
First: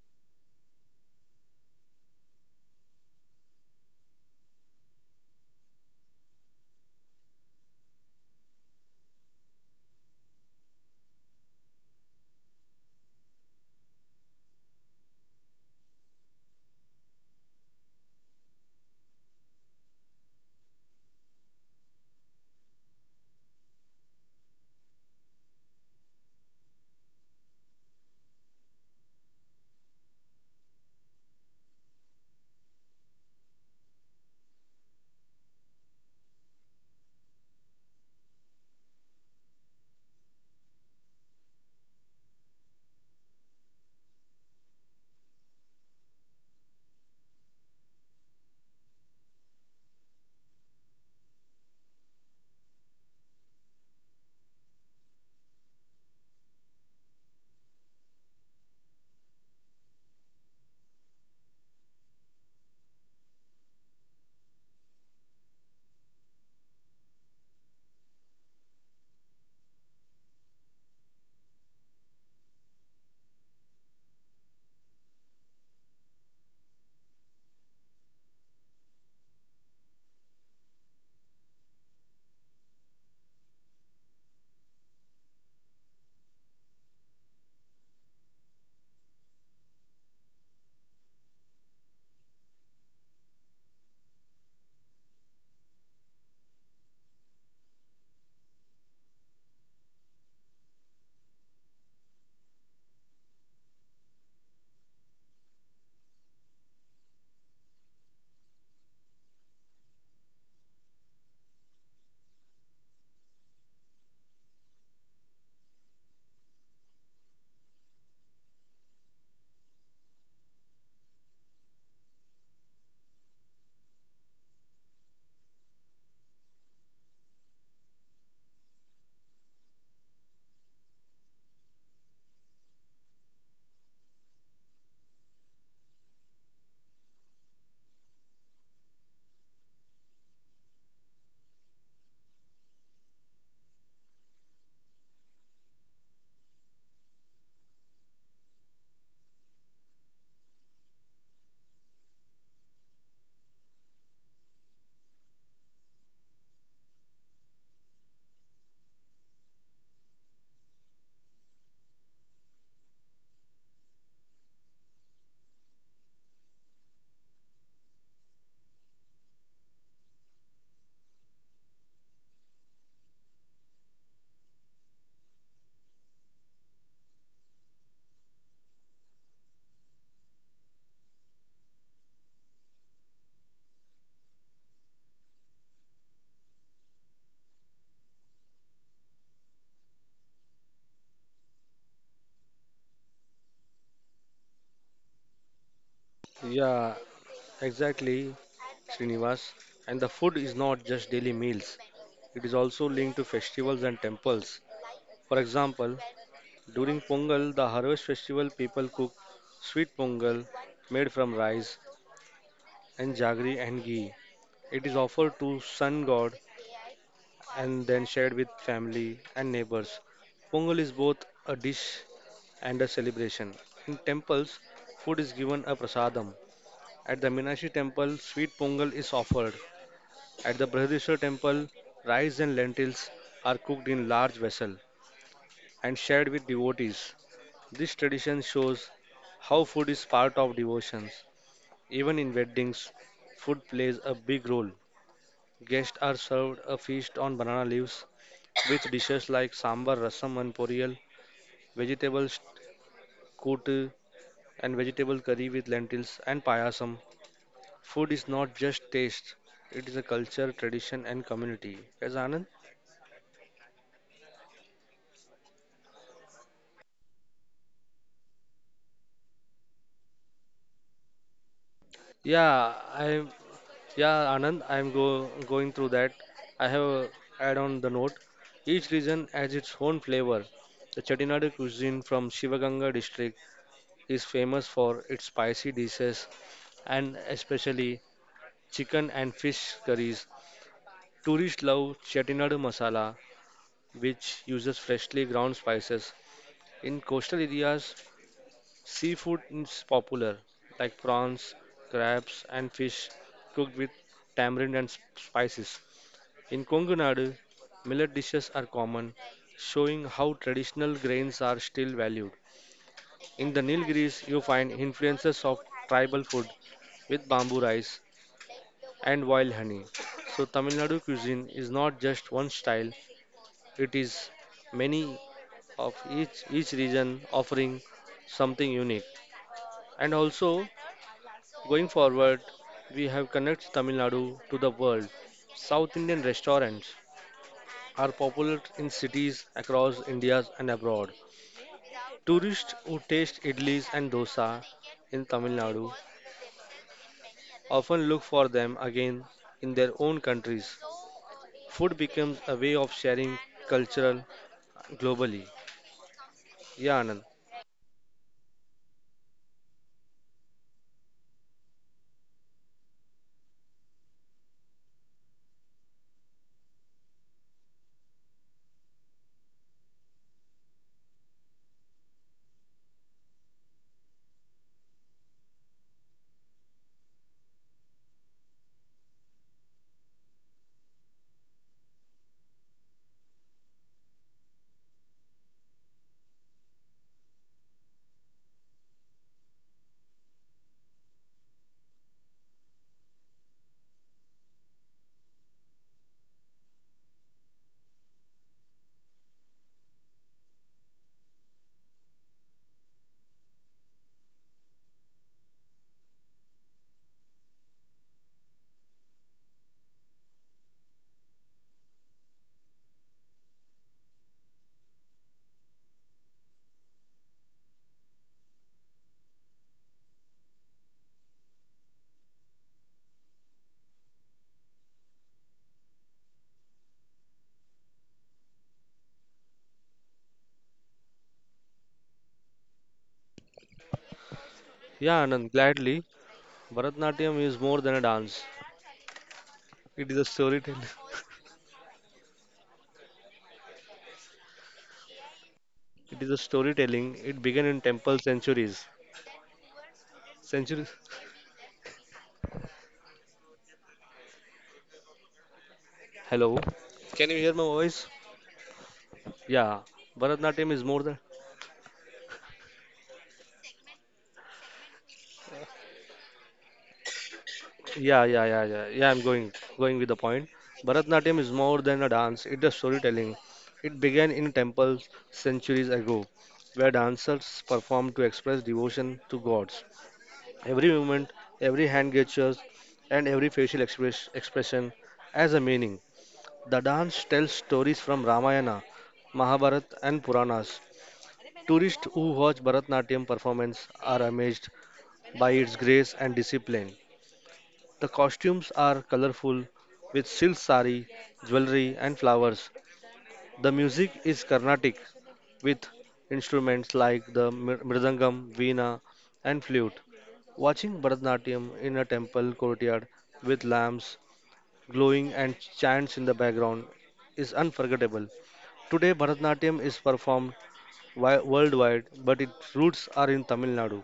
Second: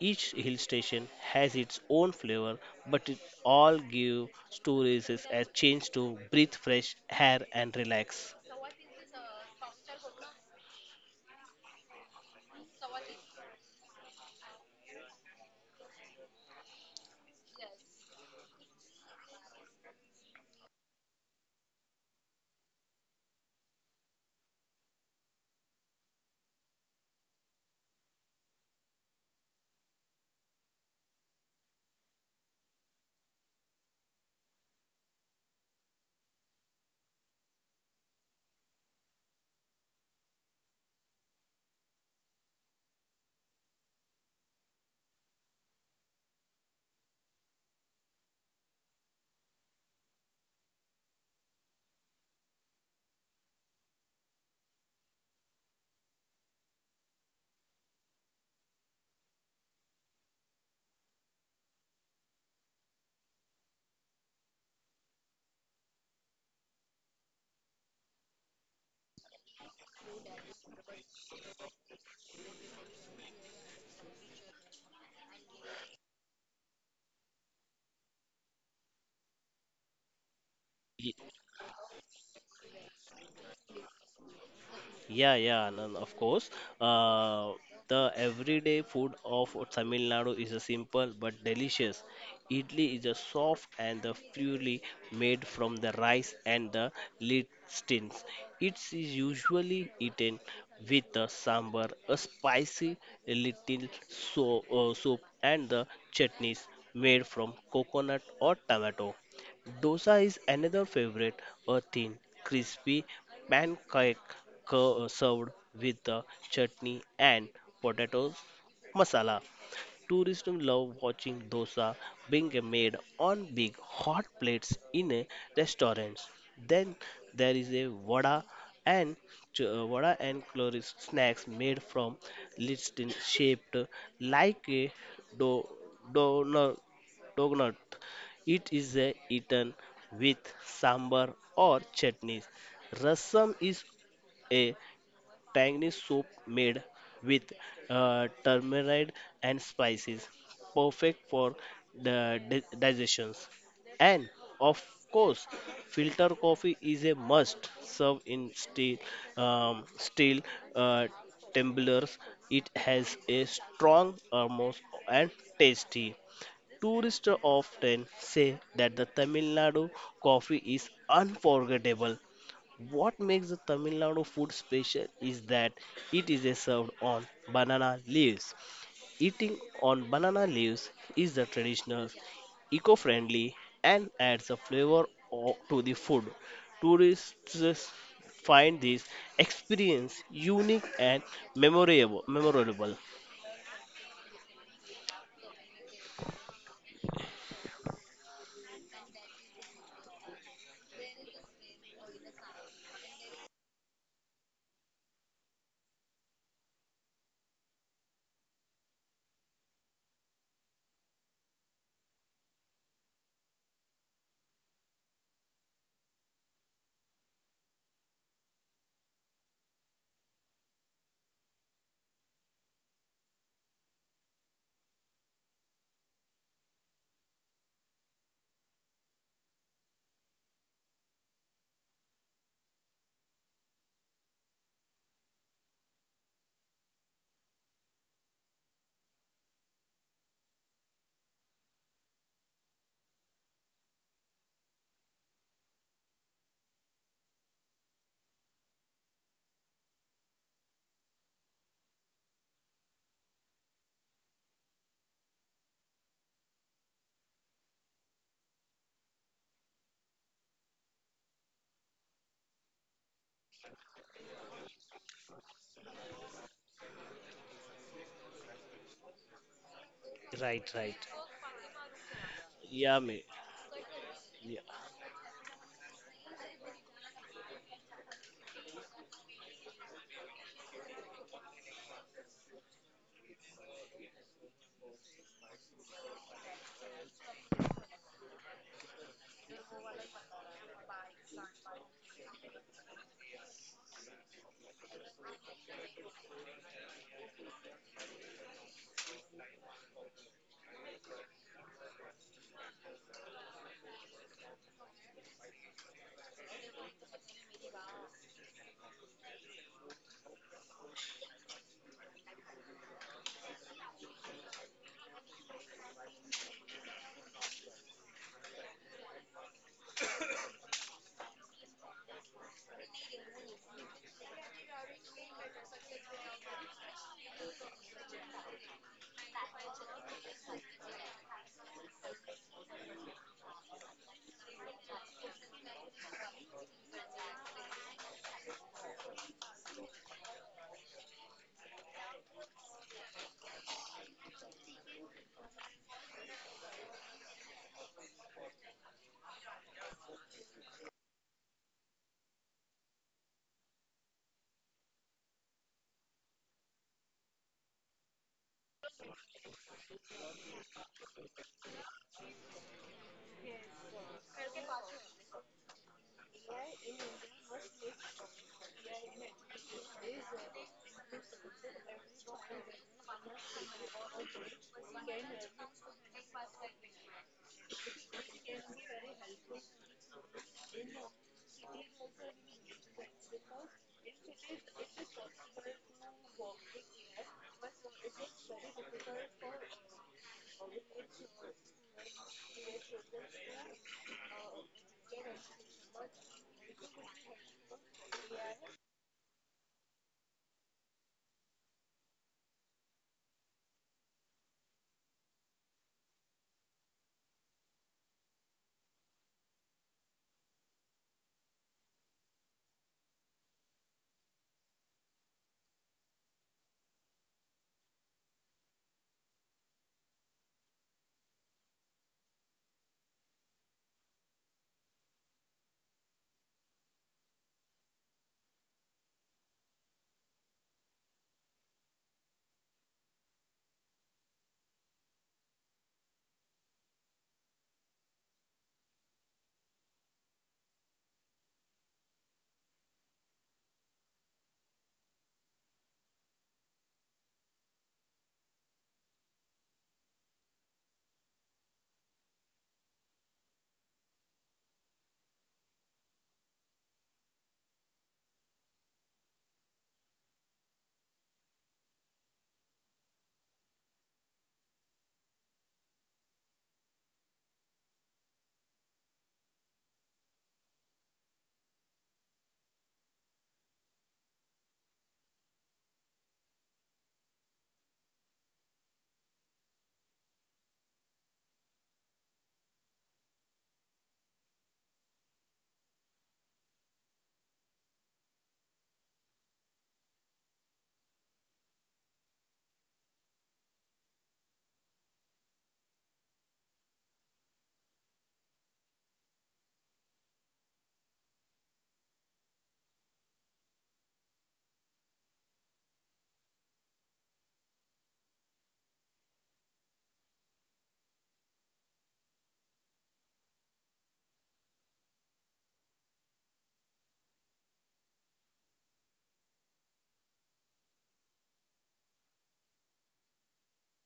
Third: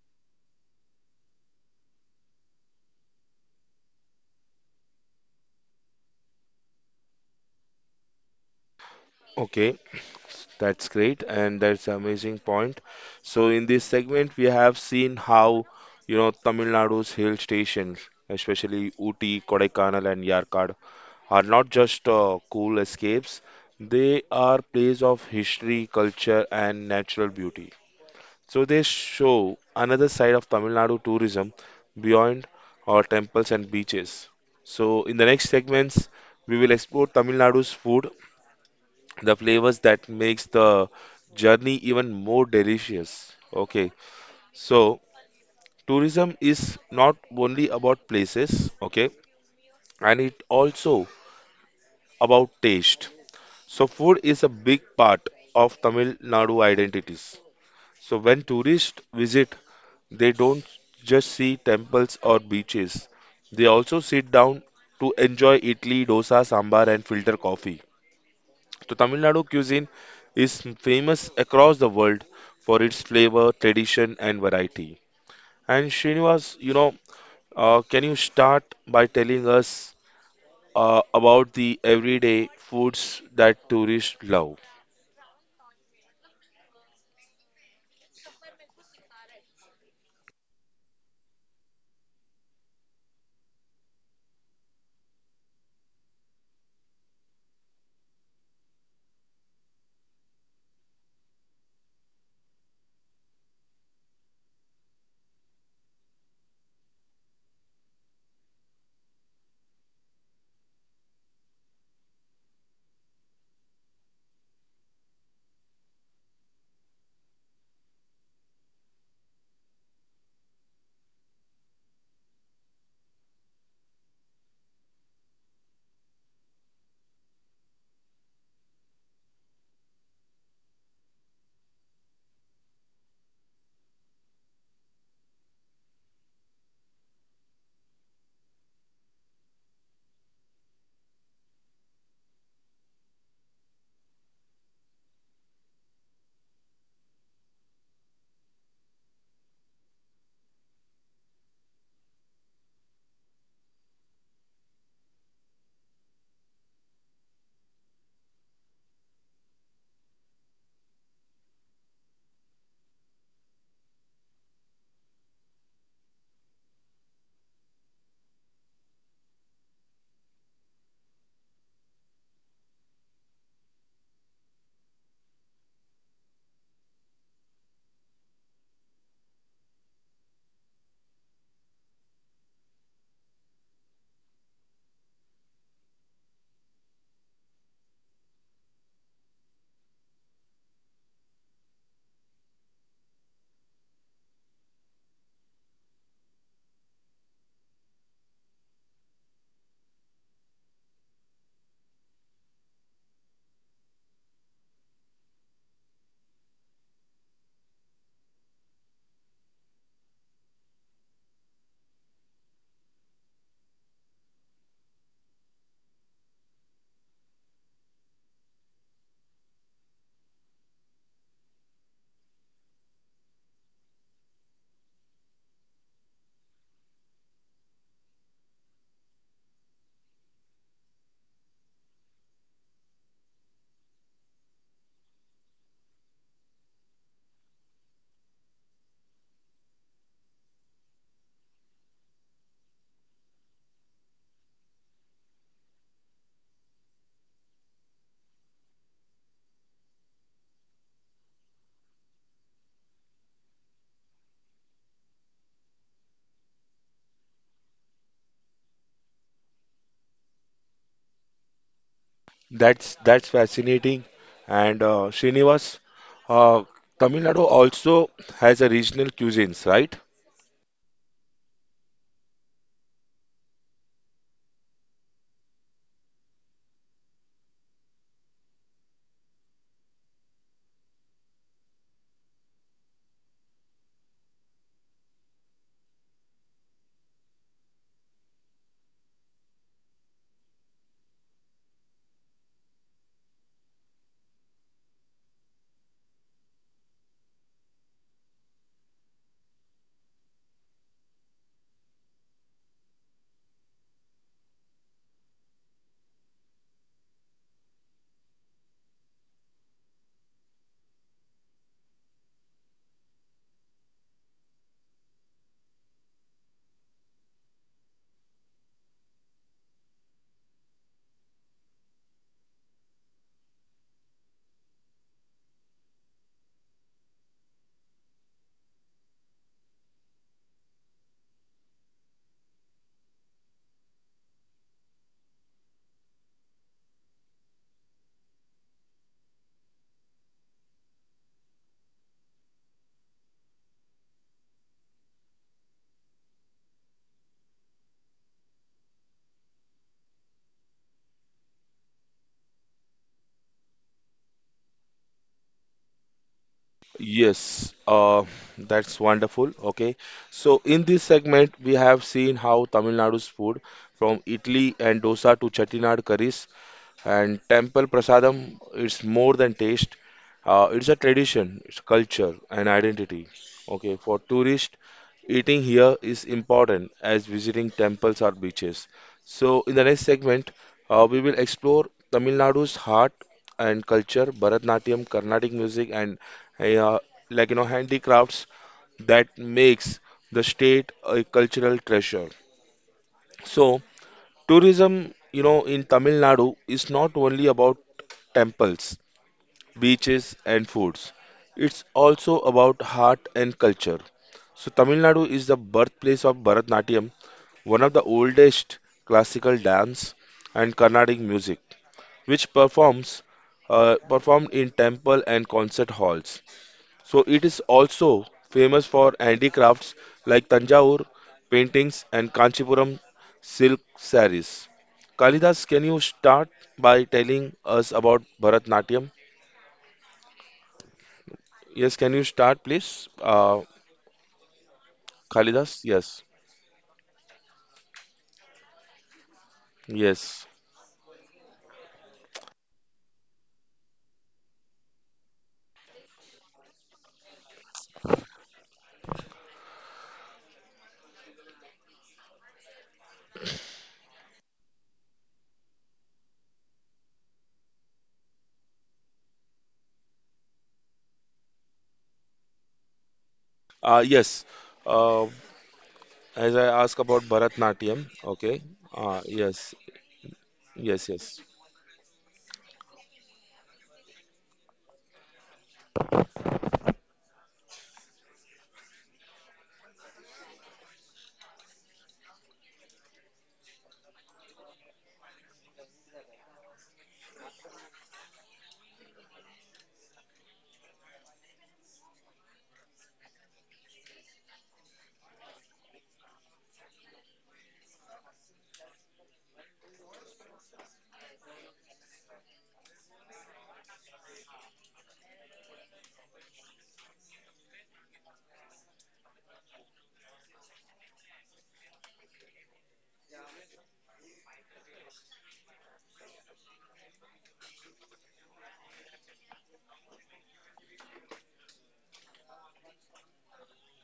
[SPEAKER 3] Each hill station has its own flavor, but it all give stories a chance to breathe fresh air and relax.
[SPEAKER 1] Okay, that's great, and that's amazing point. So in this segment, we have seen how, you know, Tamil Nadu's hill stations, especially Ooty, Kodaikanal, and Yarkad, are not just uh, cool escapes. They are places of history, culture, and natural beauty. So they show another side of Tamil Nadu tourism beyond our temples and beaches. So in the next segments, we will explore Tamil Nadu's food, the flavors that makes the journey even more delicious. Okay, so tourism is not only about places. Okay, and it also about taste. So food is a big part of Tamil Nadu identities. So when tourists visit, they don't just see temples or beaches, they also sit down to enjoy idli, dosa, sambar, and filter coffee. So Tamil Nadu cuisine is famous across the world for its flavor, tradition, and variety. And Srinivas, you know, uh, can you start by telling us uh, about the everyday foods that tourists love?
[SPEAKER 3] Yeah, yeah, Anand, of course. Uh, the everyday food of Tamil Nadu is a simple but delicious. Idli is a soft and the purely made from the rice and the lentils. It is usually eaten with a sambar, a spicy little so, uh, soup, and the chutneys made from coconut or tomato. Dosa is another favorite, a thin, crispy pancake co- served with the chutney and potato masala. Tourists love watching dosa being made on big hot plates in a restaurants. Then there is a vada and ch- uh, vada and chloris snacks made from listing shaped like a do, donut. Donut. It is a eaten with sambar or chutneys. Rasam is a tangy soup made with uh, turmeric and spices, perfect for the di- digestions. And of course, filter coffee is a must. Serve in steel, um, steel uh, tumblers. It has a strong aroma and tasty. Tourists often say that the Tamil Nadu coffee is unforgettable. What makes the Tamil Nadu food special is that it is served on banana leaves. Eating on banana leaves is the traditional, eco-friendly, and adds a flavor o- to the food. Tourists find this experience unique and memorable. memorable.
[SPEAKER 2] Yeah, exactly, Srinivas. And the food is not just daily meals, it is also linked to festivals and temples. For example, during Pongal, the harvest festival, people cook sweet pongal made from rice and jaggery and ghee. It is offered to sun god and then shared with family and neighbors. Pongal is both a dish and a celebration. In temples, food is given a prasadam. At the Minashi temple, sweet pongal is offered. At the Brihadishwar temple, rice and lentils are cooked in large vessel and shared with devotees. This tradition shows how food is part of devotions. Even in weddings, food plays a big role. Guests are served a feast on banana leaves with dishes like sambar, rasam, and poriyal, vegetable kootu, and vegetable curry with lentils and payasam. Food is not just taste; it is a culture, tradition, and community. Yes, Anand.
[SPEAKER 1] That's that's fascinating. And uh, Srinivas, uh, Tamil Nadu also has a regional cuisines, right?
[SPEAKER 3] Right, right.
[SPEAKER 2] Yeah,
[SPEAKER 3] Yeah, mate.
[SPEAKER 2] I'm. Yeah, Anand. I'm go going through that. I have uh, add on the note. Each region has its own flavor. The Chettinad cuisine from Shivaganga district is famous for its spicy dishes and especially chicken and fish curries. Tourists love chettinad masala, which uses freshly ground spices. In coastal areas, seafood is popular, like prawns, crabs, and fish cooked with tamarind and sp- spices. In Kongu Nadu, millet dishes are common, showing how traditional grains are still valued. In the Nilgiris, you find influences of tribal food with bamboo rice and wild honey. So, Tamil Nadu cuisine is not just one style, it is many of each each region offering something unique. And also going forward, we have connects Tamil Nadu to the world. South Indian restaurants are popular in cities across India and abroad. Tourists who taste idlis and dosa in Tamil Nadu often look for them again in their own countries. Food becomes a way of sharing cultural globally. Yeah, Anand.
[SPEAKER 1] Yes, uh, that's wonderful. Okay, so in this segment, we have seen how Tamil Nadu's food from Italy and dosa to Chettinad curries and temple prasadam is more than taste. Uh, it's a tradition, it's culture and identity. Okay, for tourists, eating here is important as visiting temples or beaches. So in the next segment, uh, we will explore Tamil Nadu's heart and culture, Bharatnatyam, Carnatic music, and uh, like you know handicrafts that makes the state a cultural treasure. So tourism, you know, in Tamil Nadu is not only about temples, beaches, and foods. It's also about art and culture. So, Tamil Nadu is the birthplace of Bharatanatyam, one of the oldest classical dance and Carnatic music, which performs uh, performed in temple and concert halls. So, it is also famous for handicrafts like Tanjavur paintings and Kanchipuram silk sarees. Kalidas, can you start by telling us about Bharatanatyam? Yes, can you start, please? Uh,
[SPEAKER 2] Yeah, Anand,
[SPEAKER 1] Kalidas?
[SPEAKER 2] gladly.
[SPEAKER 1] Yes.
[SPEAKER 2] Bharatnatyam is more than a dance. It is a
[SPEAKER 1] Yes.
[SPEAKER 2] storytelling. It is a storytelling. It began in temple centuries. Centuries. Hello. Can you hear my voice? Yeah. Bharatnatyam is more than.
[SPEAKER 1] Uh, yes. Uh, as I ask about Bharatnatyam,
[SPEAKER 2] Yeah, yeah,
[SPEAKER 1] okay.
[SPEAKER 2] yeah, yeah. Yeah,
[SPEAKER 1] Uh,
[SPEAKER 2] I'm going
[SPEAKER 1] yes.
[SPEAKER 2] going with the point.
[SPEAKER 1] Yes,
[SPEAKER 2] Bharatnatyam
[SPEAKER 1] yes.
[SPEAKER 2] is more than a dance. It is storytelling. It began in temples centuries ago, where dancers performed to express devotion to gods. Every movement, every hand gestures, and every facial express, expression has a meaning. The dance tells stories from Ramayana, Mahabharata, and Puranas. Tourists who watch Bharatnatyam performance are amazed by its grace and discipline. The costumes are colorful with silk sari, jewelry, and flowers. The music is Carnatic with instruments like the mr- mridangam, veena, and flute. Watching Bharatnatyam in a temple courtyard with lamps glowing and chants in the background is unforgettable. Today, Bharatanatyam is performed wi- worldwide, but its roots are in Tamil Nadu.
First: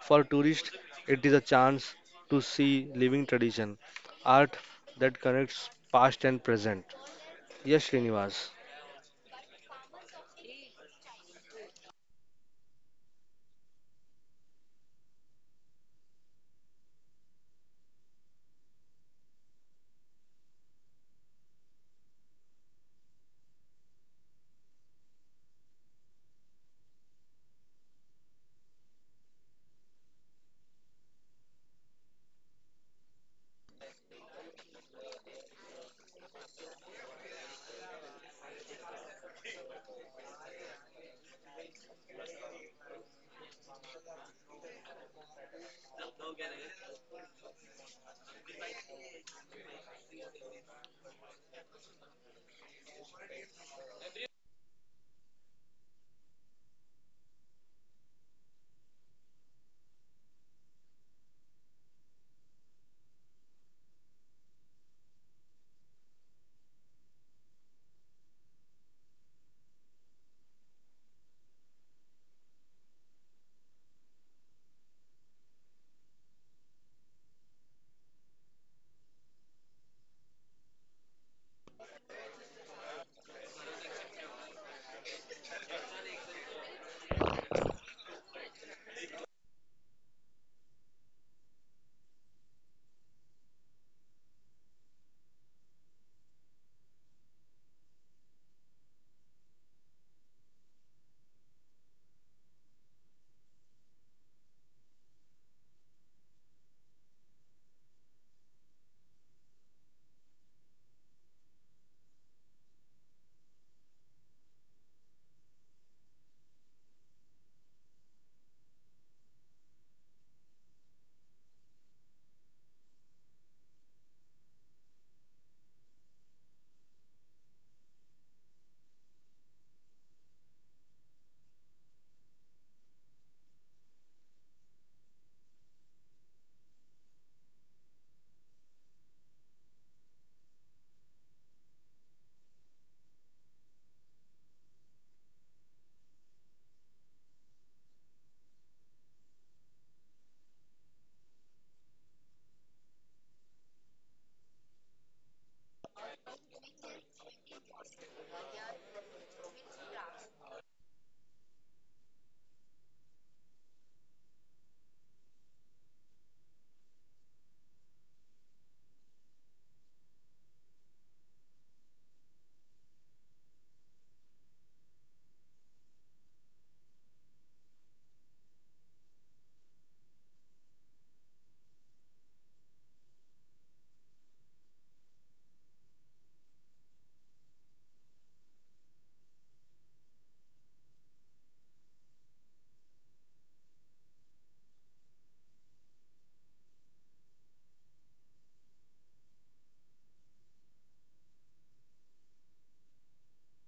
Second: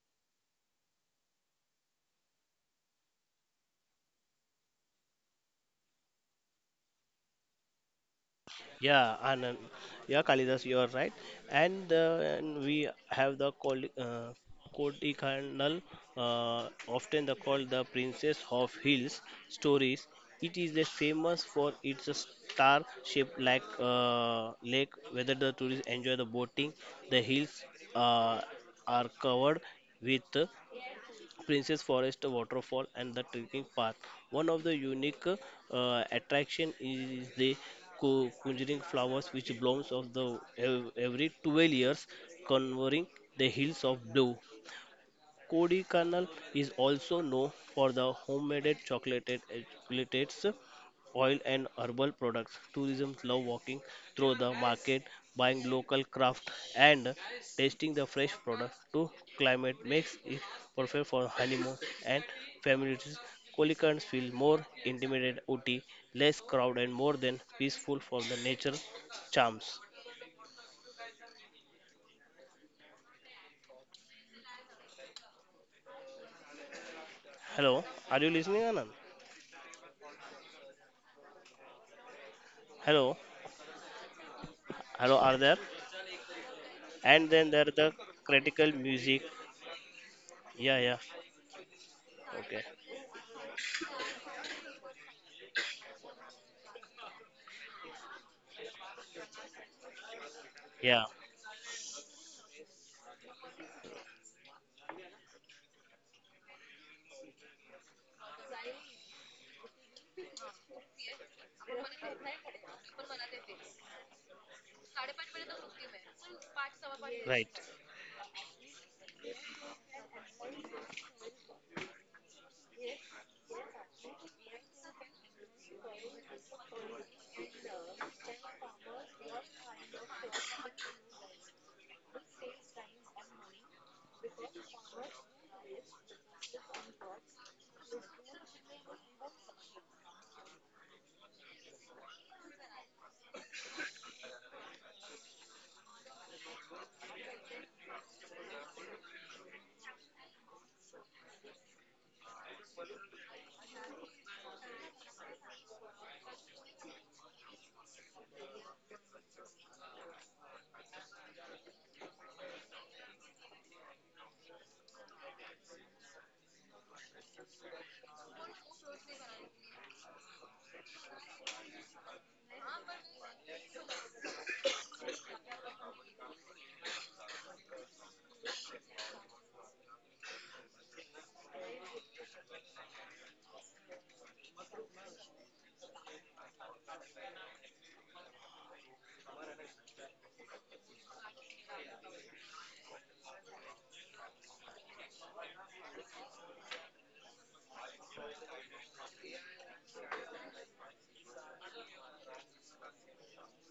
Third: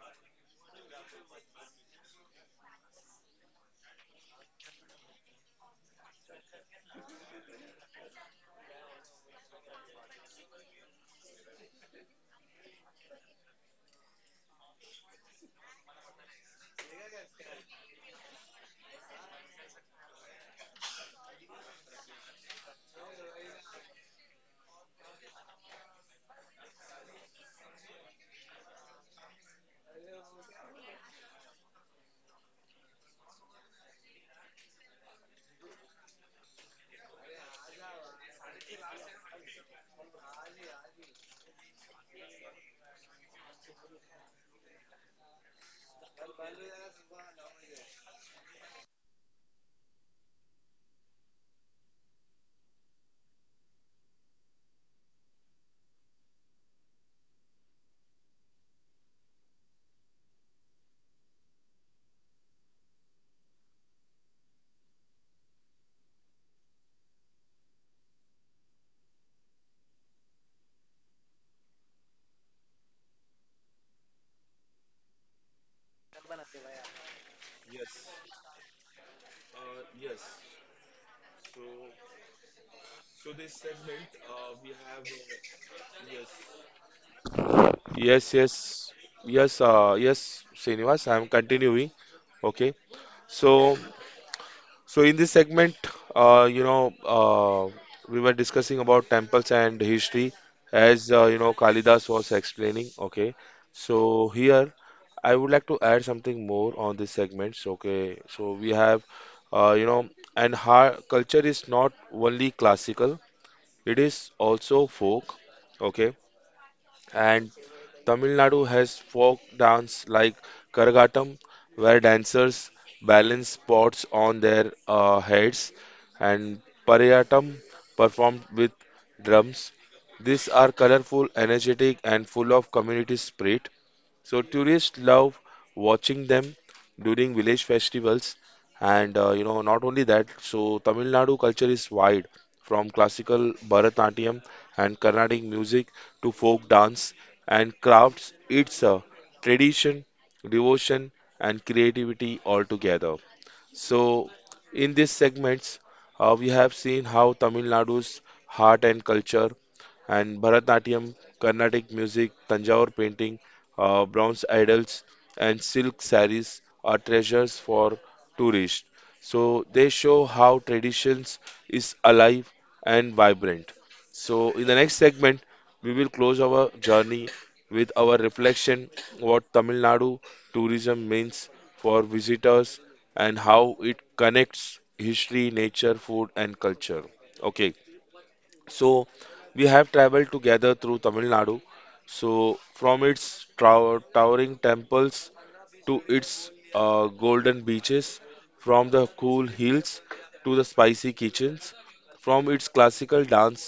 [SPEAKER 2] For tourists, it is a chance to see living tradition, art that connects past and present. Yes, Srinivas.
[SPEAKER 3] Yeah, Anand. Yeah, Kalidas, you are right. And, uh, and we have the Koli- uh, Koti Kernal, uh, often the, called the Princess of Hills stories. It is the famous for its star shaped like uh, lake, whether the tourists enjoy the boating. The hills uh, are covered with Princess Forest waterfall and the trekking path. One of the unique uh, attraction is the co- conjuring flowers which blooms of the ev- every twelve years, covering the hills of blue. Kodaikanal is also known for the homemade chocolates, chocolates, oil, and herbal products. Tourism love walking through the market, buying local craft, and tasting the fresh products. To climate makes it perfect for honeymoon and family trips. Kolikans feel more intimate, ooty, less crowd, and more than peaceful for the nature charms. Hello,
[SPEAKER 1] Yes,
[SPEAKER 3] are you listening, Anand? Hello, hello, are there? And then there the critical
[SPEAKER 1] yes.
[SPEAKER 3] music.
[SPEAKER 1] Yes, uh, yes,
[SPEAKER 3] Yeah, yeah.
[SPEAKER 1] Srinivas, I'm continuing.
[SPEAKER 3] Okay.
[SPEAKER 1] Okay. So, So in this segment, uh, you know, uh, we were discussing about temples and history,
[SPEAKER 3] Yeah,
[SPEAKER 1] as uh, you know, Kalidas was explaining. Okay, so here I would like to add something more on this segment. So, okay, so we have, uh, you know, and her culture is not only classical; it is also folk. Okay, and
[SPEAKER 3] right.
[SPEAKER 1] Tamil Nadu has folk dance like Karagatam, where dancers balance pots on their uh, heads, and Pariyatam, performed with drums. These are colorful, energetic, and full of community spirit. So tourists love watching them during village festivals, and uh, you know not only that. So Tamil Nadu culture is wide, from classical Bharatnatyam and Carnatic music to folk dance and crafts. It's a tradition, devotion, and creativity all together. So, in these segments, uh, we have seen how Tamil Nadu's heart and culture and Bharatnatyam, Carnatic music, Tanjore painting, uh, bronze idols, and silk saris are treasures for tourists. So, they show how traditions is alive and vibrant. So, in the next segment, we will close our journey with our reflection what Tamil Nadu tourism means for visitors and how it connects history, nature, food, and culture. Okay, so we have traveled together through Tamil Nadu. So, from its trow- towering temples to its uh, golden beaches, from the cool hills to the spicy kitchens, from its classical dance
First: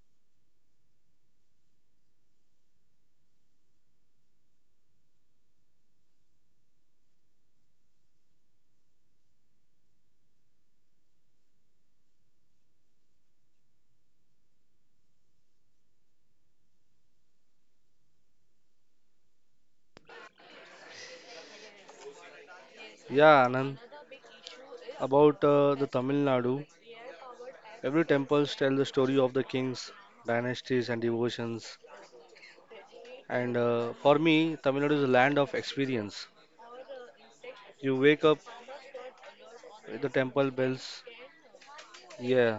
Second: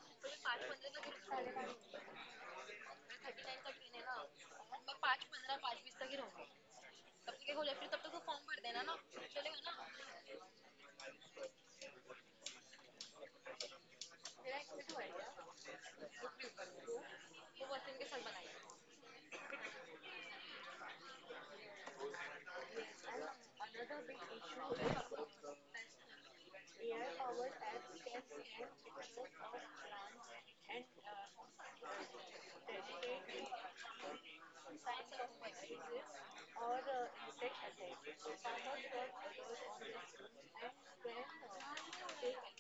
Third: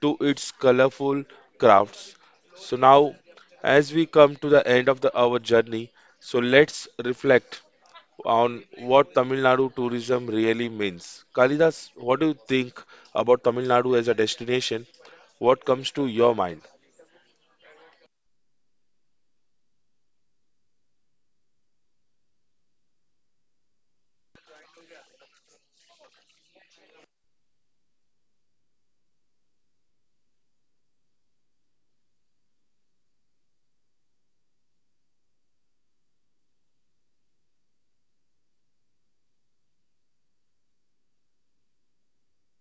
[SPEAKER 1] to its colorful crafts. So, now as we come to the end of the, our journey, so let's reflect on what Tamil Nadu tourism really means. Kalidas, what do you think about Tamil Nadu as a destination? What comes to your mind?
[SPEAKER 2] Yeah, Anand. About uh, the Tamil Nadu, every temple tells the story of the kings, dynasties, and devotions. And uh, for me, Tamil Nadu is a land of experience. You wake up with the temple bells. Yeah,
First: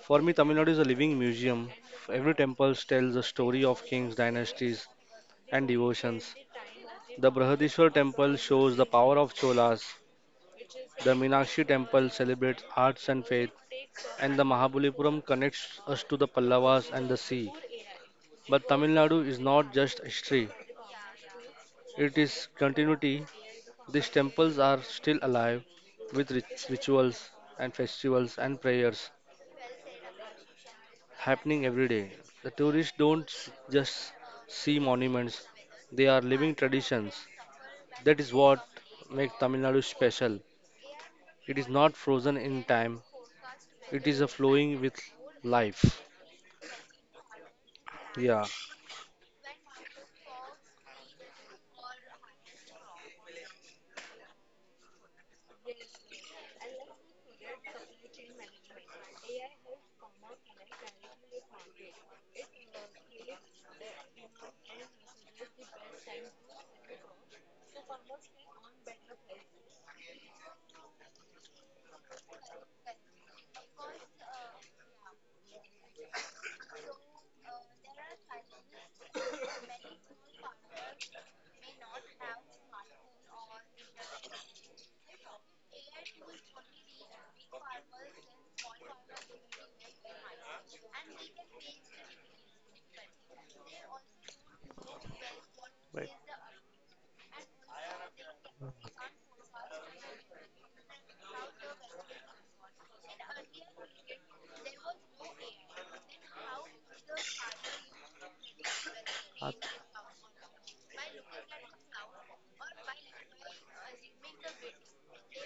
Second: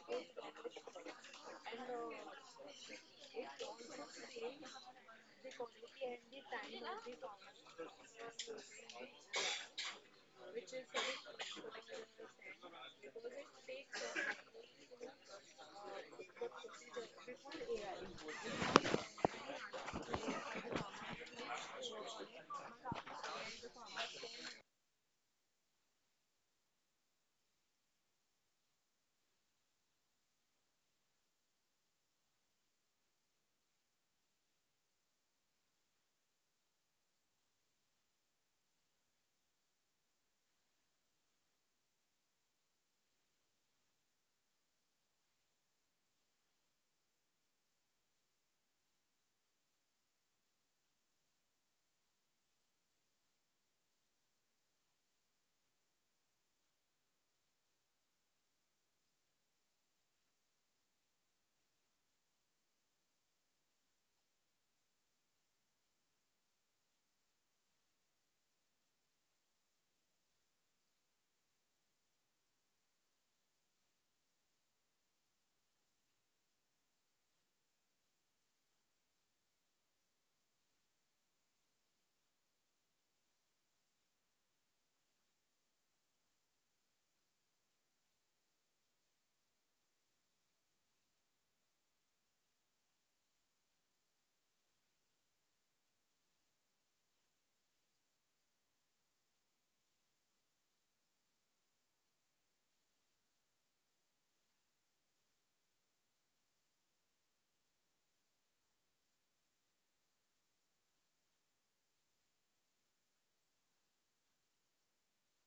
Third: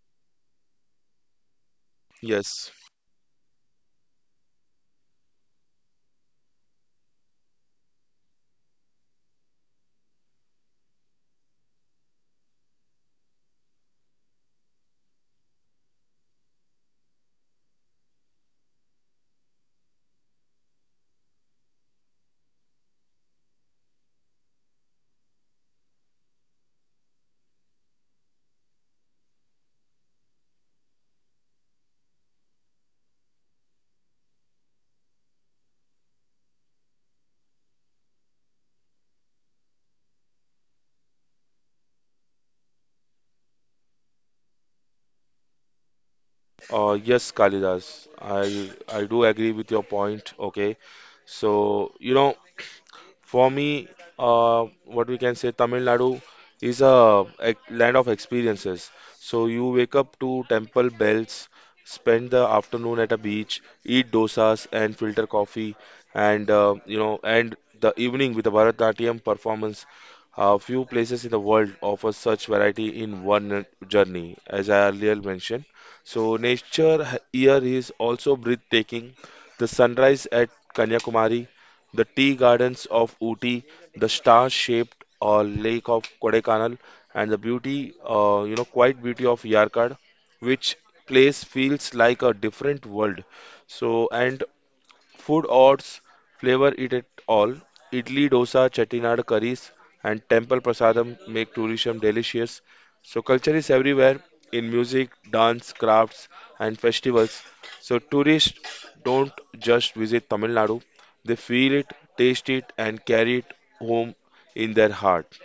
[SPEAKER 2] for me, Tamil Nadu is a living museum. Every
[SPEAKER 1] Yes,
[SPEAKER 2] temple tells a story of kings, dynasties, and devotions. The Brihadishwar temple shows the power of Cholas. The Meenakshi temple celebrates arts and faith, and the Mahabalipuram connects us to the Pallavas and the sea. But Tamil Nadu is not just history, it is continuity. These temples are still alive with rit- rituals and festivals and prayers happening every day. The tourists don't s- just see monuments, they are living traditions. That is what makes Tamil Nadu special. It is not frozen in time, it is a flowing with life.
[SPEAKER 1] uh, yes, Kalidas,
[SPEAKER 2] Yeah,
[SPEAKER 1] I I do agree with your point. Okay, so you know for me, uh, what we can say, Tamil Nadu is a ex- land of experiences. So you wake up to temple bells, spend the afternoon at a beach, eat dosas and filter coffee, and uh, you know, and the evening with a Bharatnatyam performance. Uh, few places in the world offer such variety in one journey, as I earlier mentioned. So nature h- here is also breathtaking. The sunrise at Kanyakumari, the tea gardens of Ooty, the star-shaped uh, lake of Kodaikanal, and the beauty, uh, you know, quiet beauty of Yarkad, which place feels like a different world. So, and food odds,
[SPEAKER 2] right.
[SPEAKER 1] flavor it at all. Idli, dosa, chettinad curries, and temple prasadam make tourism delicious. So culture is everywhere in music, dance, crafts, and festivals. So tourists don't
[SPEAKER 2] Uh,
[SPEAKER 1] just visit Tamil Nadu; they feel it, taste it, and carry it home in their heart.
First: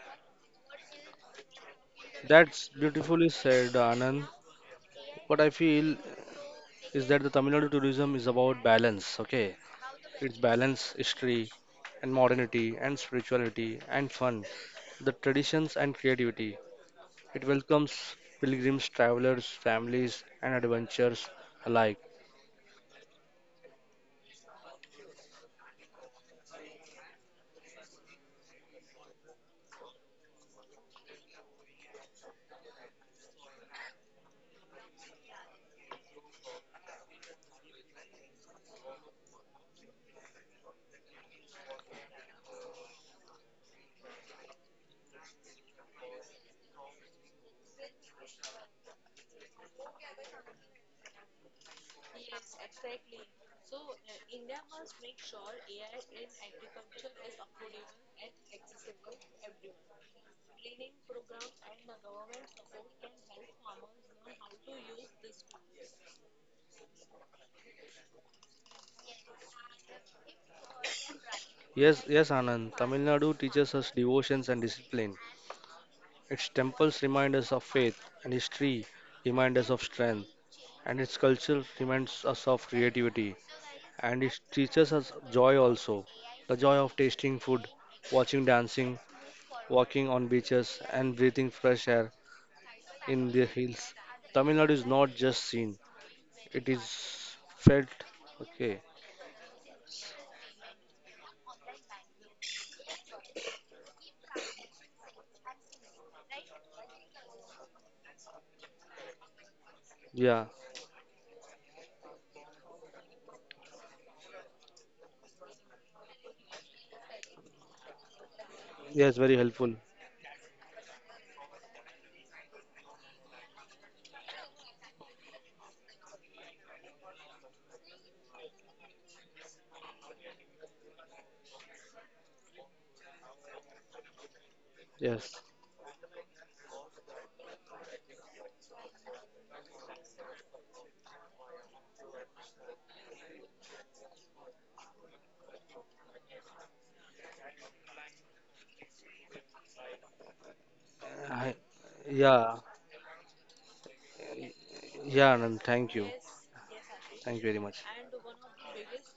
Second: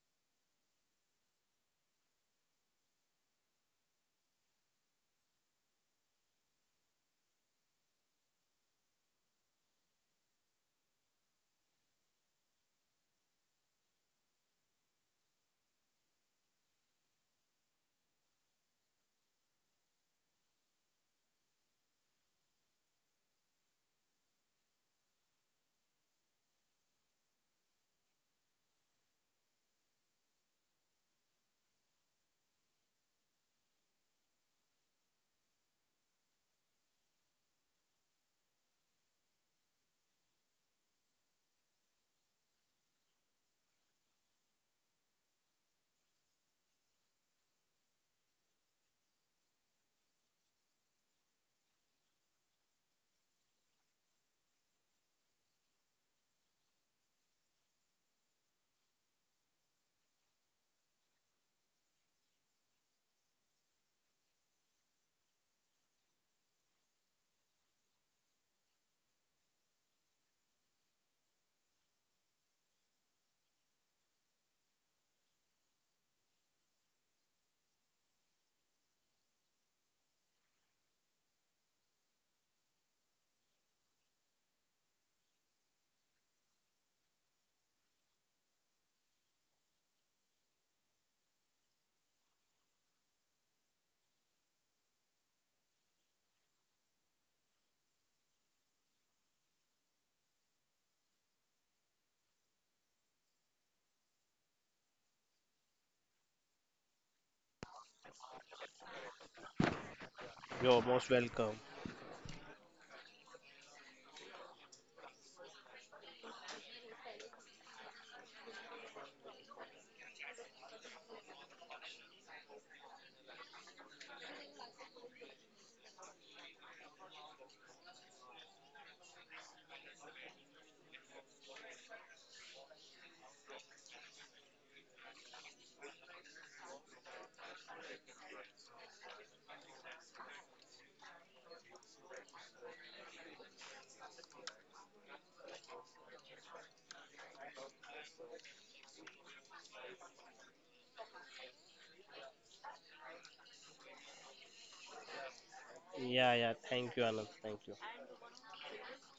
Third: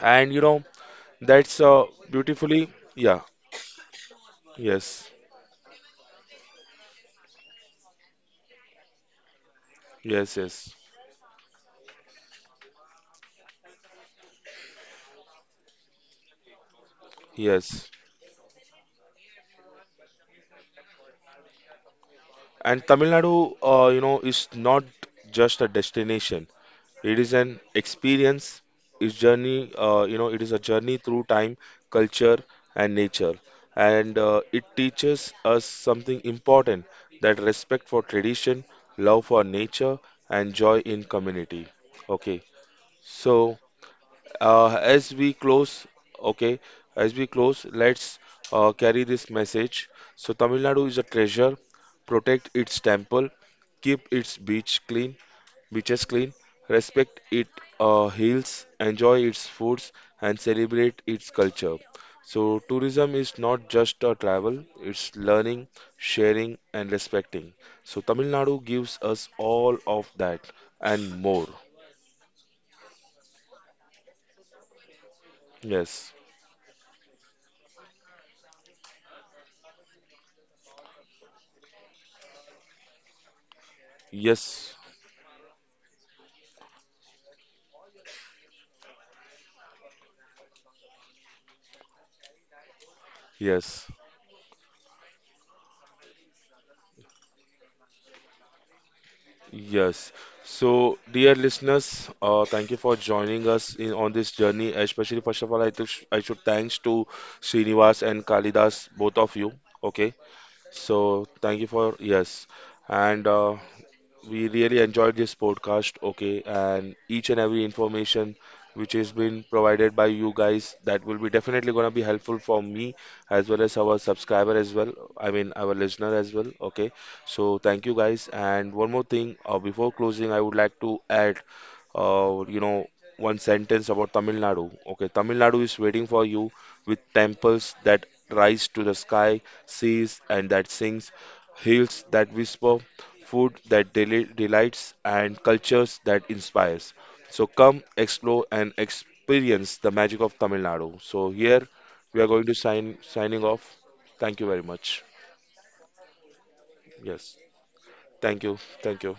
[SPEAKER 1] And you know that's uh, beautifully,
[SPEAKER 2] That's
[SPEAKER 1] yeah,
[SPEAKER 2] beautifully said, Anand.
[SPEAKER 1] yes,
[SPEAKER 2] What I feel is that the Tamil Nadu tourism is about balance, okay?
[SPEAKER 1] yes,
[SPEAKER 2] It's
[SPEAKER 1] yes,
[SPEAKER 2] balance, history, and modernity, and spirituality, and fun, the traditions, and creativity. It
[SPEAKER 1] yes.
[SPEAKER 2] welcomes pilgrims, travelers, families, and adventurers alike.
[SPEAKER 1] And Tamil Nadu, uh, you know, is not just a destination. It is an experience. Its journey, uh, you know, it is a journey through time, culture, and nature. And uh, it teaches us something important, that respect for tradition, love for nature, and joy in community. Okay, so uh, as we close, okay, as we close let's uh, carry this message. So Tamil Nadu is a treasure. Protect its temple, keep its beach clean beaches clean, respect its uh, hills, enjoy its foods, and celebrate its culture. So tourism is not just a travel, it's learning, sharing, and respecting. So Tamil Nadu gives us all of that and more.
[SPEAKER 2] Yes, yes, Anand. Tamil Nadu teaches us devotions and discipline.
[SPEAKER 1] Yes,
[SPEAKER 2] Its temples remind us of faith, and history remind us of strength, and its culture reminds us of creativity. And it
[SPEAKER 1] yes,
[SPEAKER 2] teaches us joy also, the joy of tasting food, watching dancing, walking on beaches, and breathing fresh air in the
[SPEAKER 1] yes.
[SPEAKER 2] hills. Tamil Nadu is not just seen; it is felt. Okay,
[SPEAKER 1] Yes. So, dear listeners, uh, thank you for joining us in on this journey. Especially, first of all, I, th I should thanks to Srinivas and Kalidas, both of you. Okay.
[SPEAKER 2] yeah.
[SPEAKER 3] You're most
[SPEAKER 1] So,
[SPEAKER 3] welcome.
[SPEAKER 1] thank you for yes. And uh, we really enjoyed this podcast, okay, and each and every information which has
[SPEAKER 2] Yes, very
[SPEAKER 1] been
[SPEAKER 2] helpful.
[SPEAKER 1] provided by you guys that will be definitely gonna be helpful for me as well as our subscriber as well. I mean our listener as well, okay. So thank you guys. And one more thing, uh, before closing, I would like to add, uh, you know, one sentence about Tamil Nadu. Okay, Tamil
[SPEAKER 2] Yes.
[SPEAKER 1] Nadu is waiting for you with temples that rise to the sky, seas and that sings, hills that whisper food that deli- delights, and cultures that inspires. So come explore and experience the magic of Tamil Nadu. So
[SPEAKER 2] I,
[SPEAKER 1] here we are going to
[SPEAKER 2] yeah.
[SPEAKER 1] sign signing off. Thank you very much.
[SPEAKER 2] Yeah, Anand, thank you.
[SPEAKER 3] Yeah, yeah. Thank you, Anand.
[SPEAKER 1] Yes.
[SPEAKER 2] Thank you
[SPEAKER 3] Thank
[SPEAKER 2] very
[SPEAKER 3] you.
[SPEAKER 2] much.
[SPEAKER 1] Thank you. Thank you.